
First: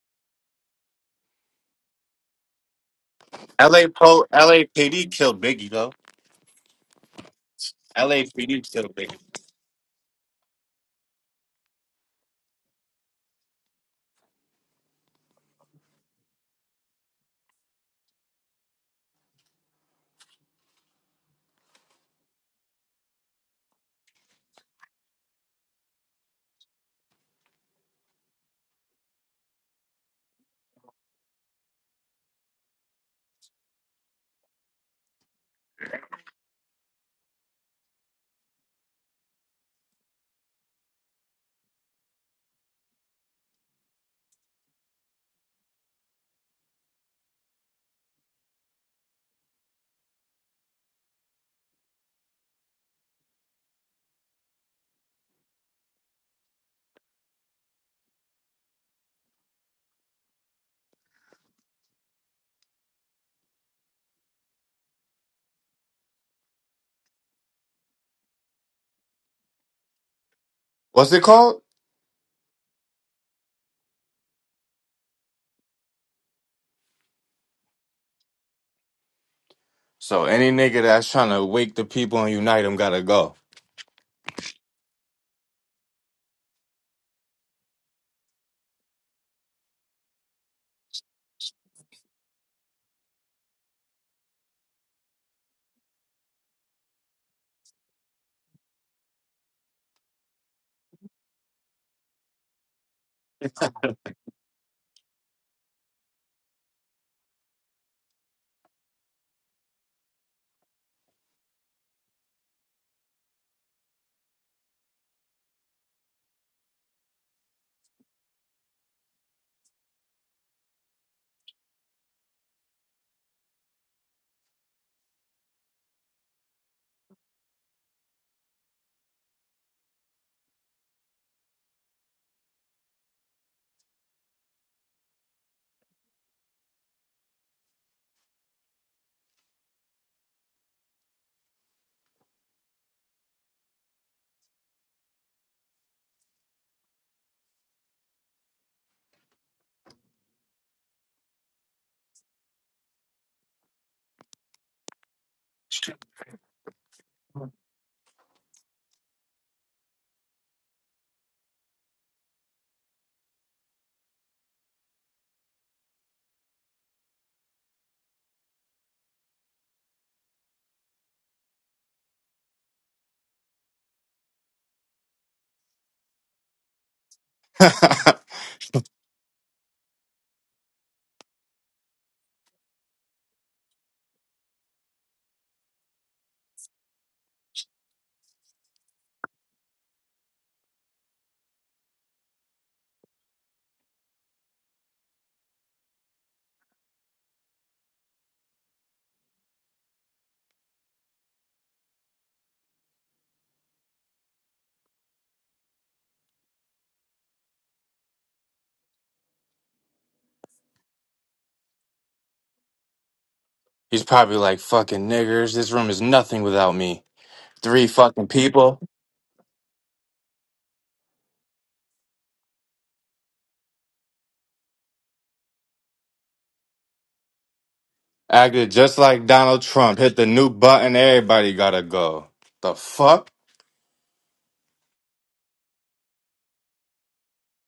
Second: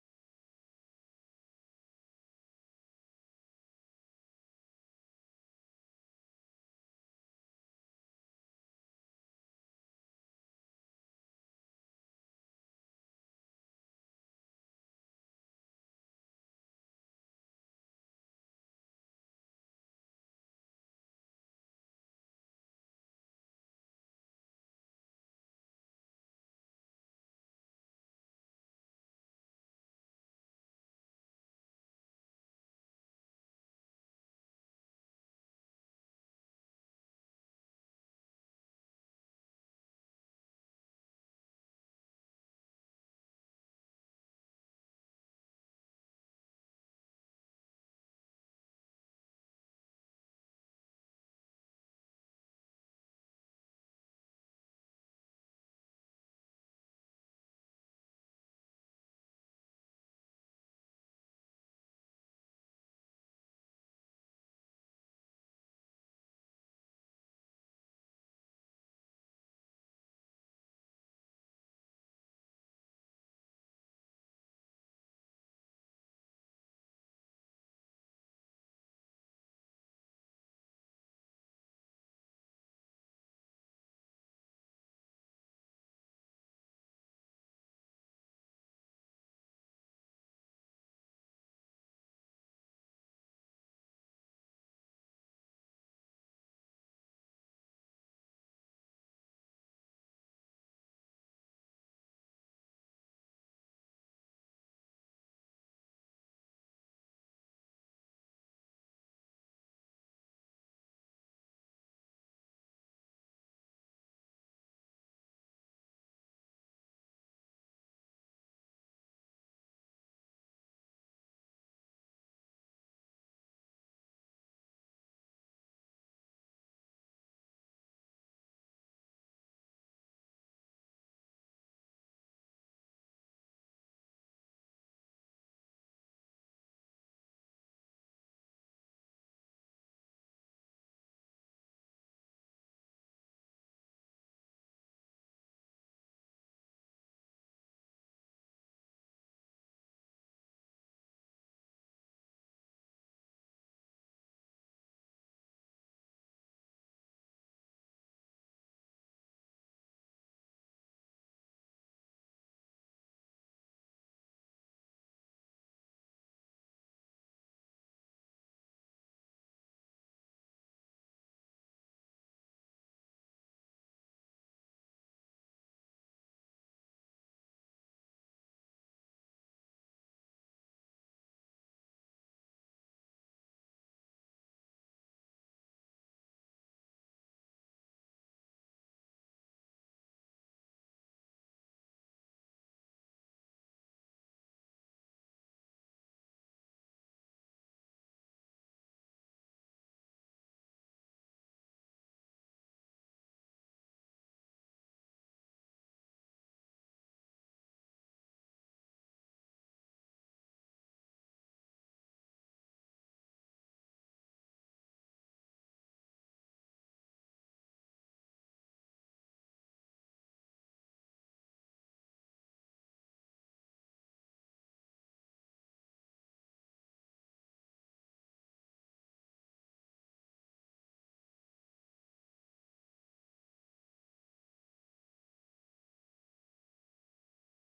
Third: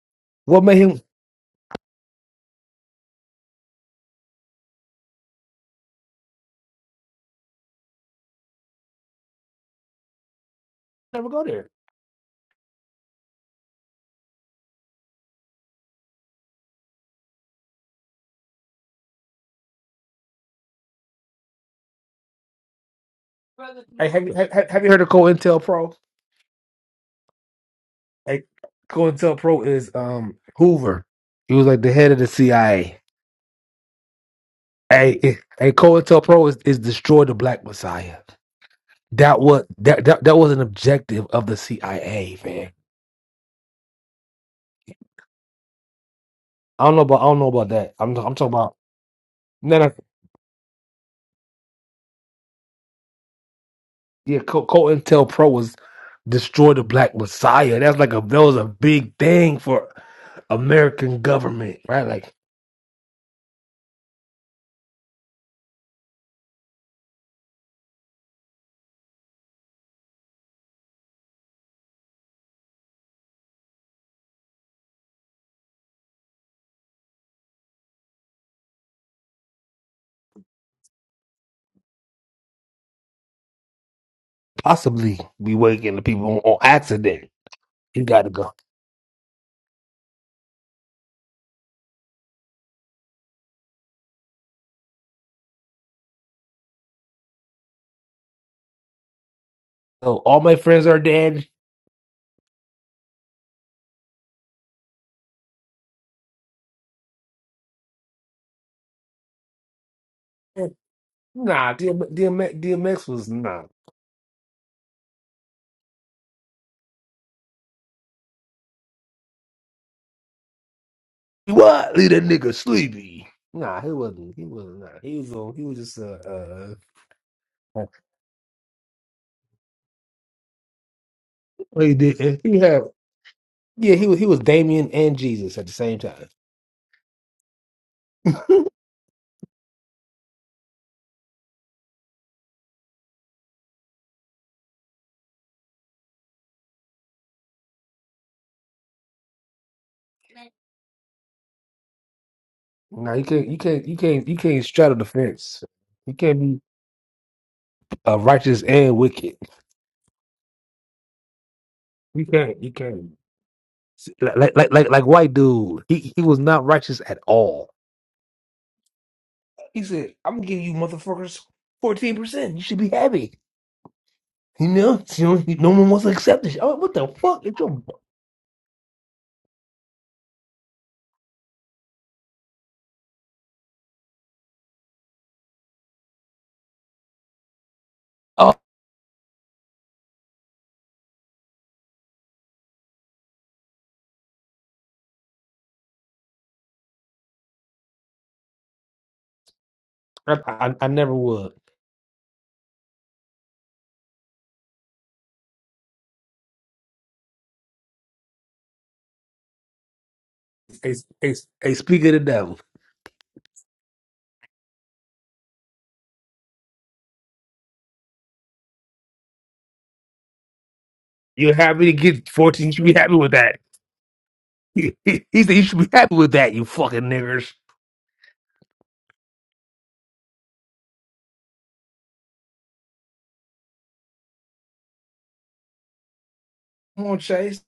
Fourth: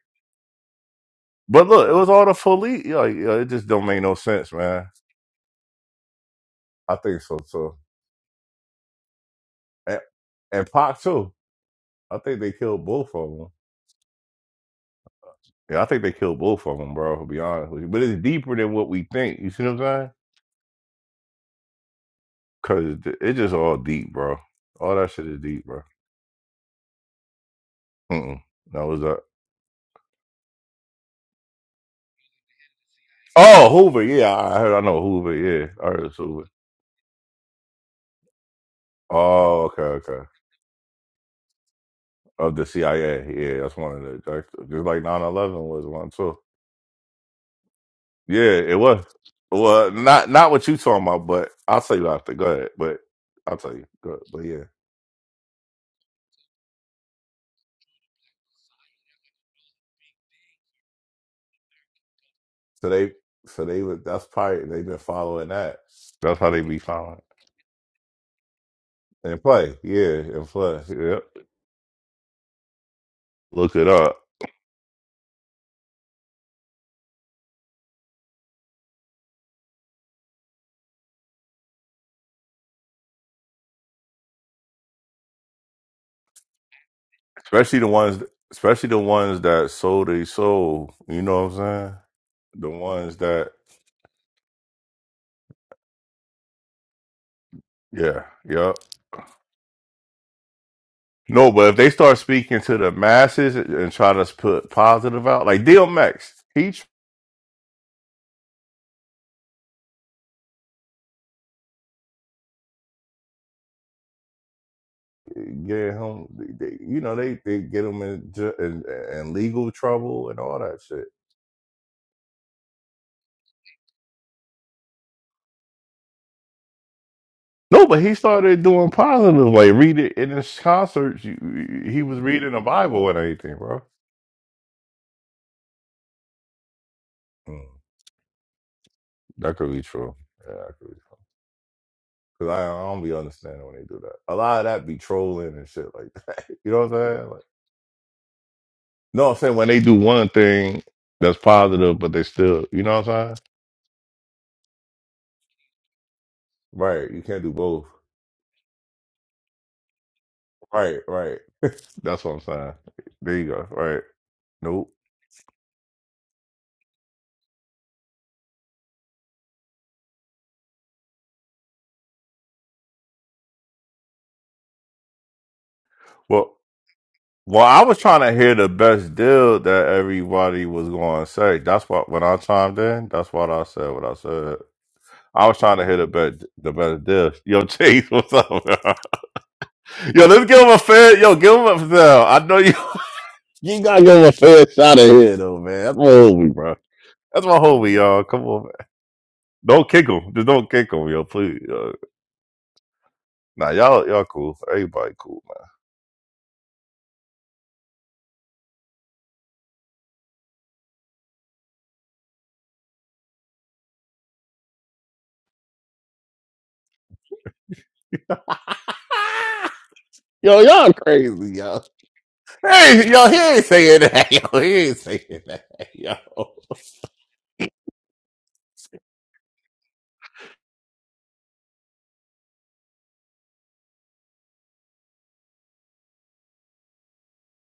S4: What made him
S1: but look, it was all the police. Yo, yo, it just
S2: LA
S1: don't make no
S2: Pro
S1: sense, man.
S2: LAPD killed Biggie though.
S1: I think so too.
S2: LAPD killed Biggie.
S1: And, and Pac
S4: never
S1: too.
S4: go there?
S1: I think they killed both of them. Yeah, I think they killed both of them, bro. To be honest with you, but it's deeper than what we think. You see what I'm saying? Cause it's just all
S4: Hey,
S1: deep,
S4: have you
S1: bro.
S4: have, have you
S1: All
S4: heard of
S1: that
S4: Cole
S1: shit is
S4: Intel
S1: deep, bro.
S4: Pro?
S1: Mm-mm.
S4: Hey,
S1: That was that.
S4: COINTELPRO is um Hoover. He was like the head of the CIA.
S1: Oh, Hoover. Yeah, I heard. I know
S4: Hey, eh,
S1: Hoover. Yeah,
S4: hey,
S1: I heard it's Hoover.
S4: COINTELPRO is, is destroy the Black Messiah. That was
S1: Oh, okay,
S4: that, that
S1: okay.
S4: that was an objective of the CIA,
S1: Of the
S4: man.
S1: CIA. Yeah, that's one of the that's- just like nine eleven was one too.
S4: I don't know about I don't know about that. I'm I'm
S1: Yeah,
S4: talking about
S1: it was.
S4: no, no,
S1: Well, not not what you talking about, but I'll tell you after. Go ahead, but I'll tell you. Go ahead. but
S4: yeah.
S1: yeah.
S4: Co- COINTELPRO was destroy the Black Messiah. That's like a that was a big thing for American government, right? Like
S1: So they, so they would. That's probably they've been following that. That's how they be following and play. Yeah, and play.
S2: What's it
S1: Yep.
S2: called?
S1: Look it up,
S2: So any nigga that's trying to wake the people and unite them gotta go.
S4: possibly we waking the people on, on accident.
S1: especially the
S4: You
S1: ones,
S4: gotta go.
S1: especially the ones that sold their soul. You know what I'm saying? The ones that, yeah, yep.
S4: So all my friends are dead.
S1: No, but if they start speaking to the masses and try to put positive out, like DMX, he tr-
S4: Nah, DM, DMX, DMX was nah,
S1: get him, they, you know, they, they get him in, ju- in, in legal trouble and all that shit.
S4: What? Leave that nigga sleepy. nah. He wasn't. He wasn't. Nah. He was. On, he was just uh, uh
S1: No,
S4: Well,
S1: but he started doing positive, like reading in his concerts. you- you-
S4: he
S1: He was
S4: did.
S1: reading
S4: He
S1: the
S4: had
S1: Bible and everything, bro.
S4: yeah, he was he was Damien and Jesus at the same time.
S1: Mm,
S4: (laughs)
S1: That could be true. yeah, that could be true. Cause I, I don't be understanding when they do that. A lot of that be trolling and shit like that. (laughs) You know what I'm saying? Like, no, I'm saying when they do one thing that's positive, but they still, you know what
S4: Nah, you
S1: I'm saying?
S4: can't you can't you can't you can't straddle the fence. You can't be
S1: right, you can't do both.
S4: uh, righteous and wicked.
S1: Right, right. (laughs) That's
S4: You
S1: what I'm
S4: can't you
S1: saying.
S4: can't
S1: There you go. Right.
S4: See, like like like like
S1: Nope.
S4: like white dude. He he was not righteous at all. He said, "I'm gonna give you motherfuckers fourteen percent. You should be happy." You know, you know, he- no one wants to accept
S1: Well,
S4: this. Oh, what the fuck? It's
S1: Well,
S4: your...
S1: I was trying
S2: (laughs)
S1: to hear the best deal that everybody was going to say. That's what when I chimed in. That's what I said. What I said. I was trying to hear the best, the best deal. (laughs) Yo, Chase, what's up?
S4: Oh,
S1: Man? (laughs) Yo, let's give him a fair. Yo, give him a fair. I know you. (laughs) You gotta give him a fair shot of here, though, man. That's my homie, bro. That's my homie, y'all. Come on, man. Don't kick him.
S4: I,
S1: Just don't
S4: I, I
S1: kick him,
S4: never
S1: yo.
S4: would.
S1: Please. Yo. Nah, y'all, y'all cool. Everybody cool,
S4: Hey, s- hey, s- hey, speak of the devil.
S2: He's probably like fucking niggers. This room is nothing without me. Three fucking people
S1: man. (laughs) Yo, y'all crazy,
S4: You're
S1: yo.
S4: happy to get 14. You should be
S1: Hey,
S4: happy
S1: yo,
S4: with
S1: he
S4: that. (laughs)
S1: ain't saying that. (laughs) Yo, he
S4: He,
S1: ain't
S4: he,
S1: saying
S4: he said you
S1: that.
S4: should
S1: (laughs)
S4: be happy
S1: Yo.
S4: with that, you fucking niggers.
S2: acted just like Donald Trump. Hit the new button. Everybody gotta go. The fuck?
S4: Come on, Chase.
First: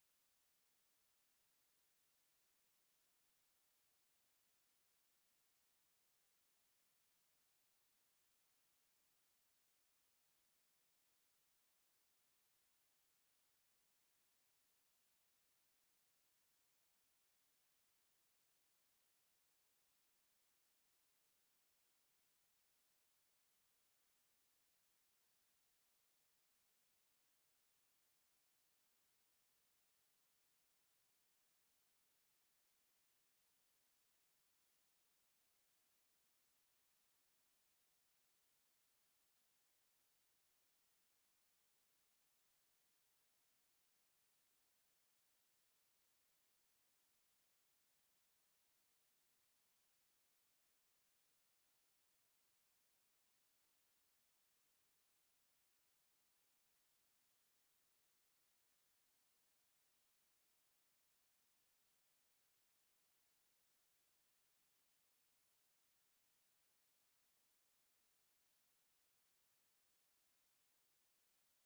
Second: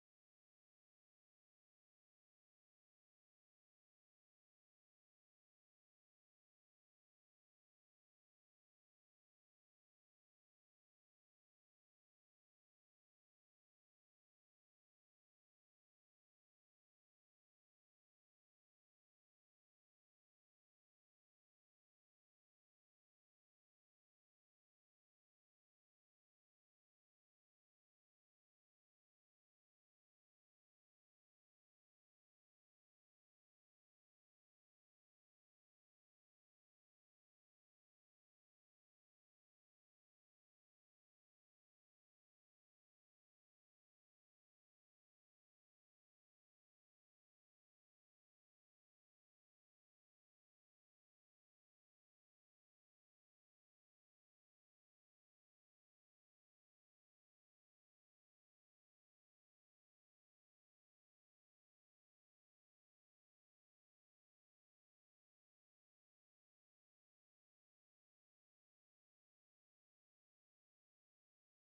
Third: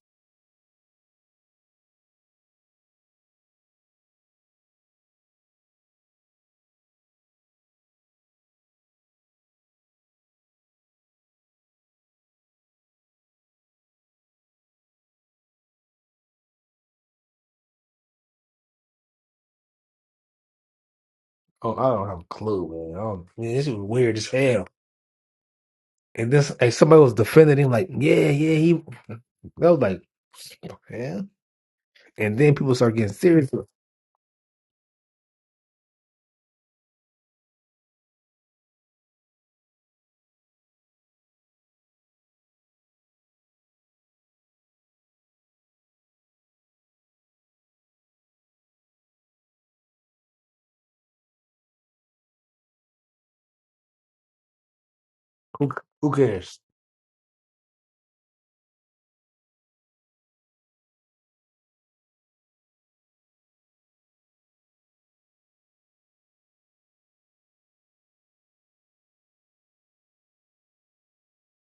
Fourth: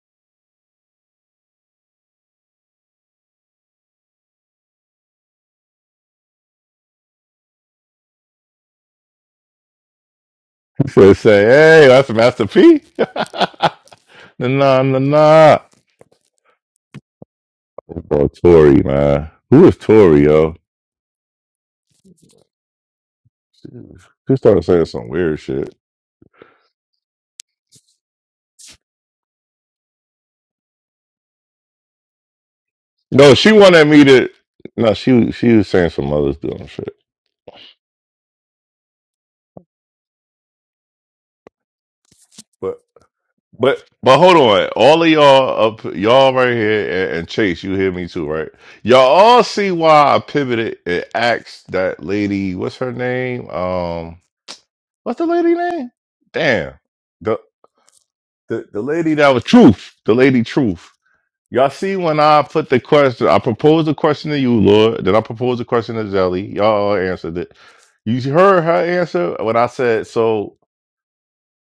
S1: So say, hey, that's Master P. (laughs) nah, nah, nah. nah. Oh, Tori, man. Who is Tori, yo?
S4: Oh, I don't have a clue, man. I don't, man this is weird as
S1: She started
S4: hell.
S1: saying some weird shit.
S4: And this, and somebody was defending him, like, yeah, yeah, he. I was like, yeah. And then people start getting
S1: No, she
S4: serious. like,
S1: wanted me to. No, she she was saying some other's doing shit. But but but hold on, all of y'all up, y'all right here, and, and Chase, you hear me too, right? Y'all all see why I pivoted and asked that lady, what's her name? Um. What's the lady
S4: Who,
S1: name?
S4: who cares?
S1: Damn. The, the the lady that was truth. The lady truth. Y'all see when I put the question, I proposed a question to you, Lord. Then I proposed a question to Zelly. Y'all all answered it. You heard her answer when I said, so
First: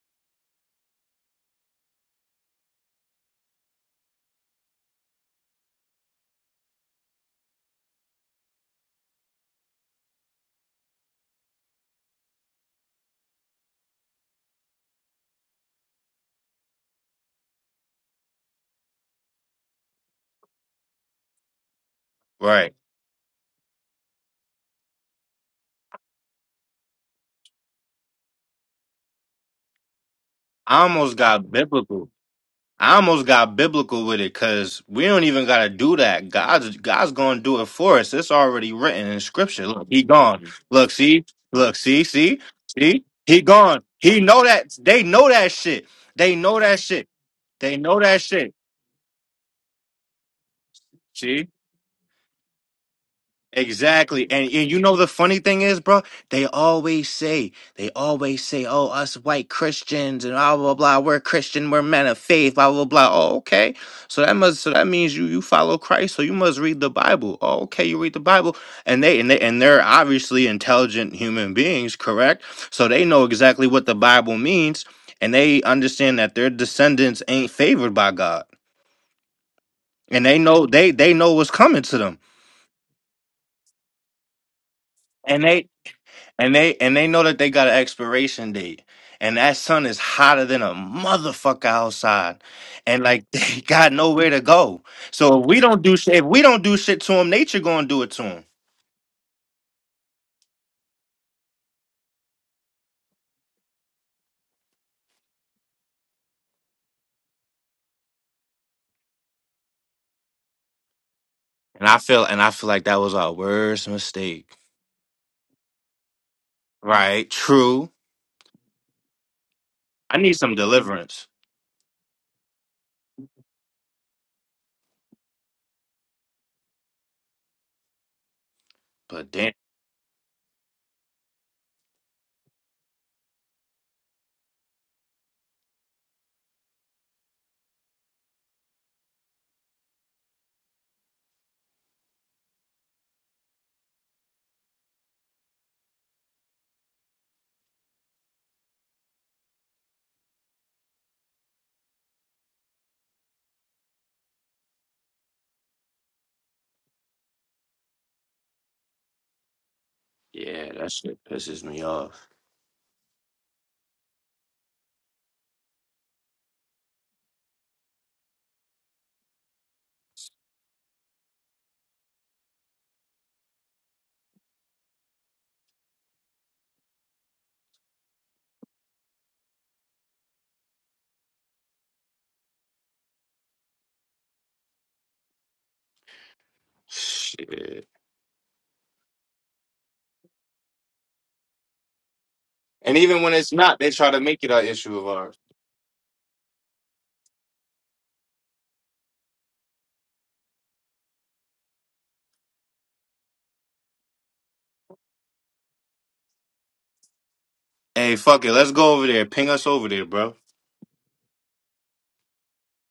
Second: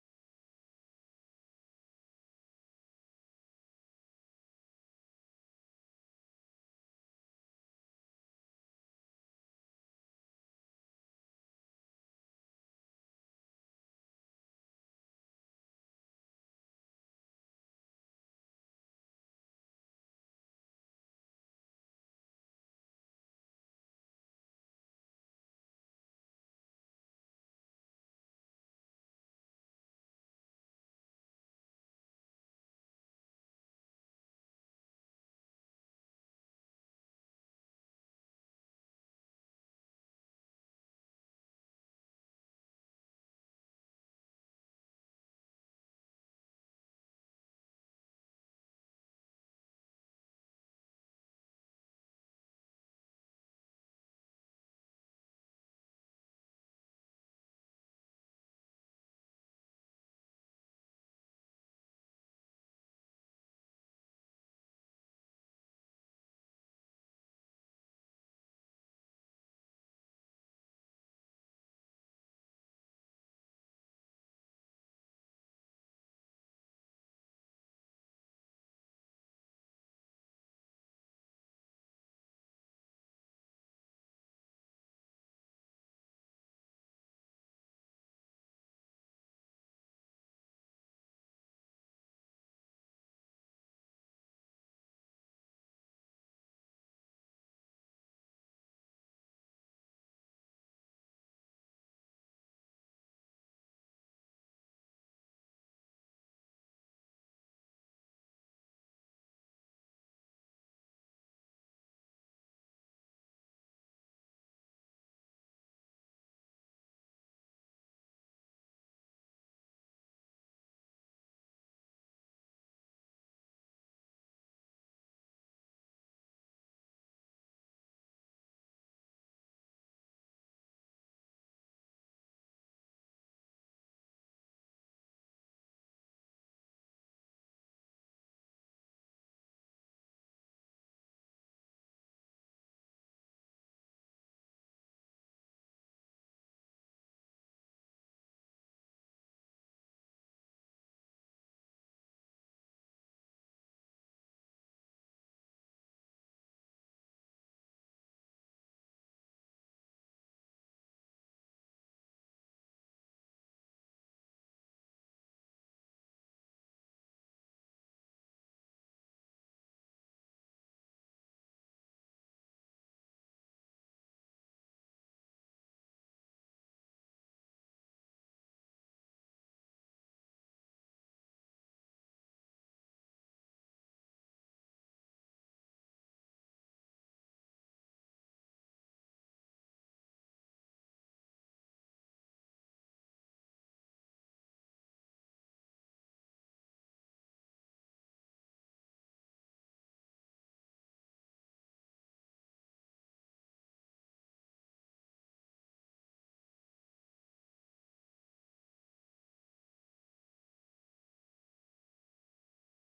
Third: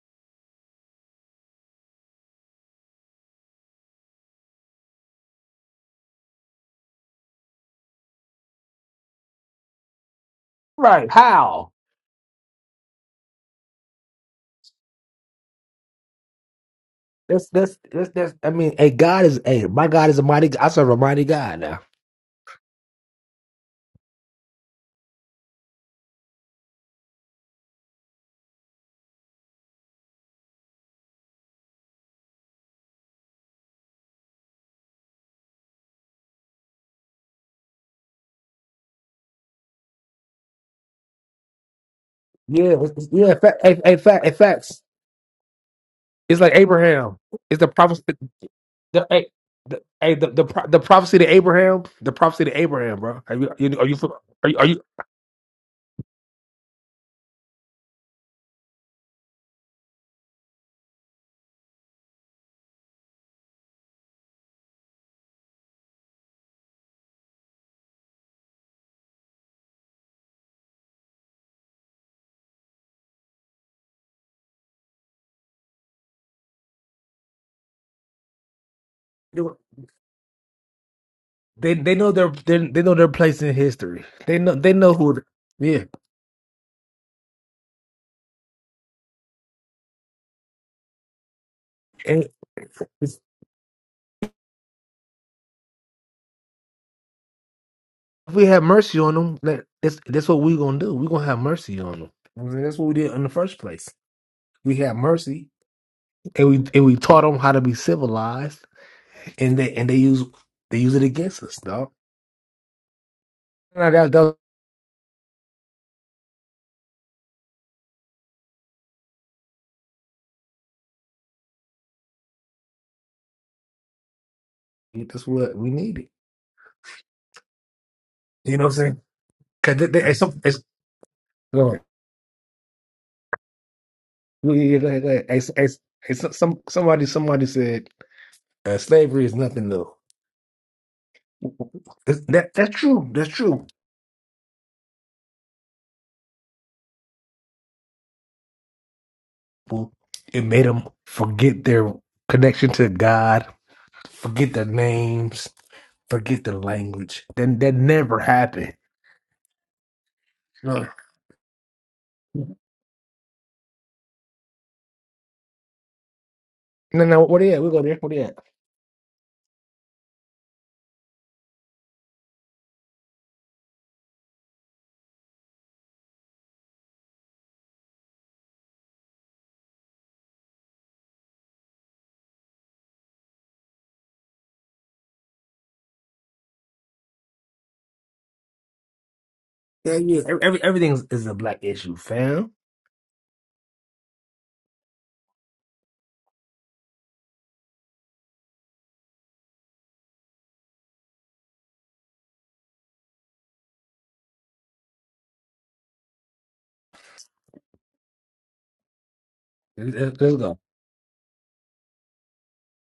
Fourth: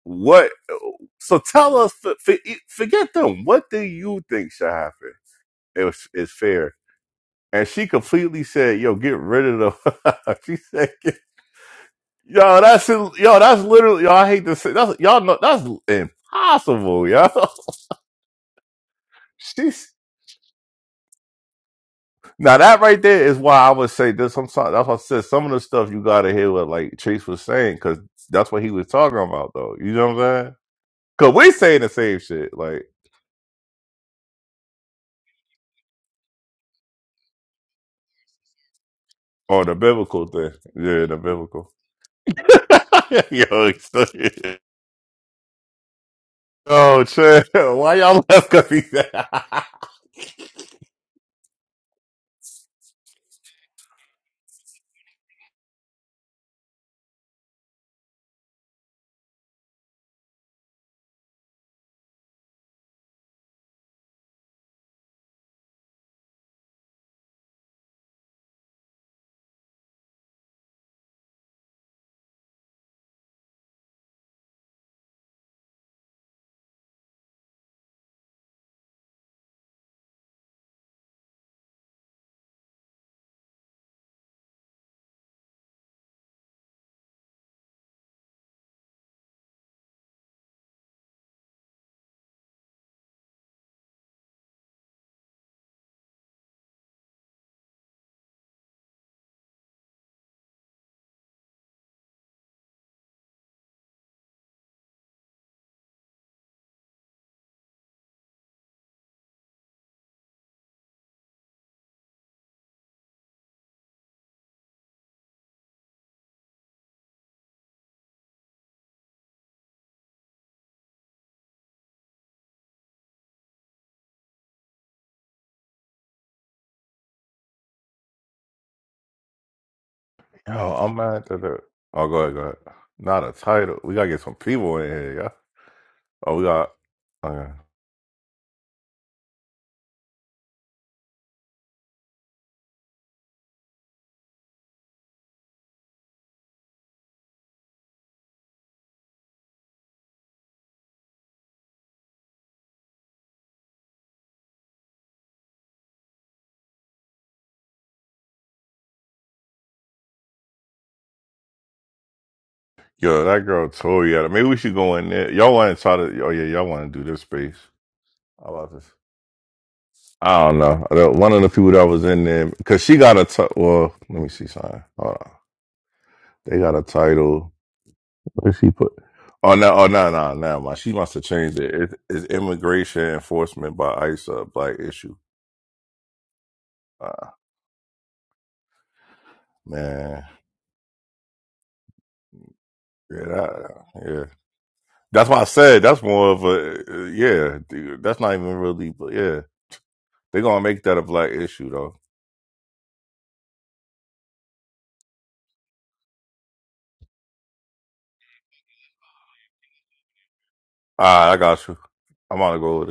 S1: what? So tell us, for- forget them. What do you think should happen? It was, it's fair. And she completely said, yo, get rid of them. (laughs) she said,
S4: Right? How?
S1: Yo, that's yo, that's literally yo. I hate to say that's y'all know that's impossible, yo.
S4: That's that's that's that's. I mean, hey, God
S1: (laughs)
S4: is hey, my
S1: She's
S4: God is a mighty. I serve a mighty God now.
S1: now
S2: Right.
S1: that right there is why I would say this. I'm sorry, that's why I said some of the stuff you gotta hear what like Chase was saying because that's what he was talking about though. You know what I'm saying?
S2: I almost
S1: Because
S2: got
S1: we saying the
S2: biblical.
S1: same shit like
S2: I almost got biblical with it because we don't even gotta do that. God's God's gonna do it for us. It's already written in
S1: on
S2: scripture.
S1: the
S2: Look, he
S1: biblical
S2: gone.
S1: thing.
S2: Look,
S1: Yeah, the
S2: see,
S1: biblical.
S2: look, see, see,
S4: Yeah, it's-
S2: see,
S4: it's-
S1: (laughs)
S4: yeah.
S2: he
S4: Fact,
S1: yo,
S4: hey,
S2: gone.
S4: hey,
S2: He
S4: fact, hey,
S2: know
S1: it's-
S2: that
S4: facts.
S2: they know that shit. They
S4: It's like
S2: know that
S1: yo,
S2: shit.
S4: Abraham. It's the
S1: chill.
S2: They
S1: Why
S2: know
S4: prophecy.
S2: that
S1: y'all laugh?
S2: shit.
S1: Cause he
S4: The,
S1: said, (laughs)
S4: hey,
S1: yo,
S4: the, hey, the the, pro, the prophecy to
S2: See?
S4: Abraham. The prophecy to Abraham, bro. Are you you- are you
S2: Exactly. And,
S4: are you, are
S2: and you know the funny thing is, bro, they always say, they always say, oh, us white Christians and blah blah blah, we're Christian, we're men of faith, blah blah blah. Oh, okay. So that must so that means you you follow Christ, so you must read the Bible. Oh, okay, you read the Bible. And they and they and they're obviously intelligent human beings, correct? So they know exactly what the Bible means, and they understand that their descendants ain't favored by God.
S4: you
S2: And they know they they know what's
S4: they
S2: coming
S4: they
S2: to
S4: know
S2: them.
S4: their they, they know their place in history. They know they know who.
S2: and they.
S4: Yeah,
S2: and they and they know that they got an expiration date and that sun is hotter than a motherfucker
S4: and
S2: outside and
S4: it's-
S2: like (laughs) they got nowhere to go so if we don't do shit if we don't do shit to them nature gonna do it to
S4: if we
S2: them
S4: have mercy on them, that, that's that's what we're gonna do. We're gonna have mercy on them. I mean, that's what we did in the first place. We had mercy and we and we taught them how to be civilized, and they and they use they use it against us,
S2: and
S4: dog.
S2: i feel and i feel like that was our worst
S4: Now that, that
S2: mistake right true i need some deliverance
S4: that's what we needed. You know what I'm saying?
S2: but damn
S4: Because they, they, it's, some- it's,
S1: I'm mad at the.
S4: go on.
S1: Oh, go ahead, go ahead. Not a title. We gotta get some
S4: We-
S1: people in
S4: like- like,
S1: here.
S4: it's- it's- it's
S1: Oh, we
S4: some
S1: got
S4: somebody somebody
S1: okay.
S4: said uh, slavery is nothing new. It's- That that's true. That's true. Well, it made them forget their connection to God, forget their names, forget their language. Then that never happened.
S2: yeah
S4: No,
S2: that shit pisses me off
S1: Yo, that girl Tori. Yeah, Maybe we should go in there. Y'all want to try to? Oh yeah, y'all want to
S4: no,
S1: do this
S4: no. What are you
S1: space?
S4: at? We go there. What are you at?
S1: How about this? I don't know. The- One of the people that was in there because she got a t- well. Let me see something. Hold on. They got a title. What did she put? Oh no! Oh no! No! No! My she must have changed it. it. It's immigration enforcement by ICE a black issue. Uh,
S2: shit
S4: Yeah, yeah.
S1: man,
S4: Every, everything is, is a black issue, fam.
S2: and even
S1: yeah,
S2: when it's
S1: that,
S2: not they try to
S1: yeah.
S2: make it an issue of
S1: That's
S2: ours
S1: why I said that's more of a uh, yeah. dude, That's not even really, but yeah. They're gonna make that a black issue though.
S2: hey fuck it let's go over there ping us over
S4: Let's
S2: there
S4: let's
S2: bro
S4: go.
S1: All right, I got you. I'm on to go with it.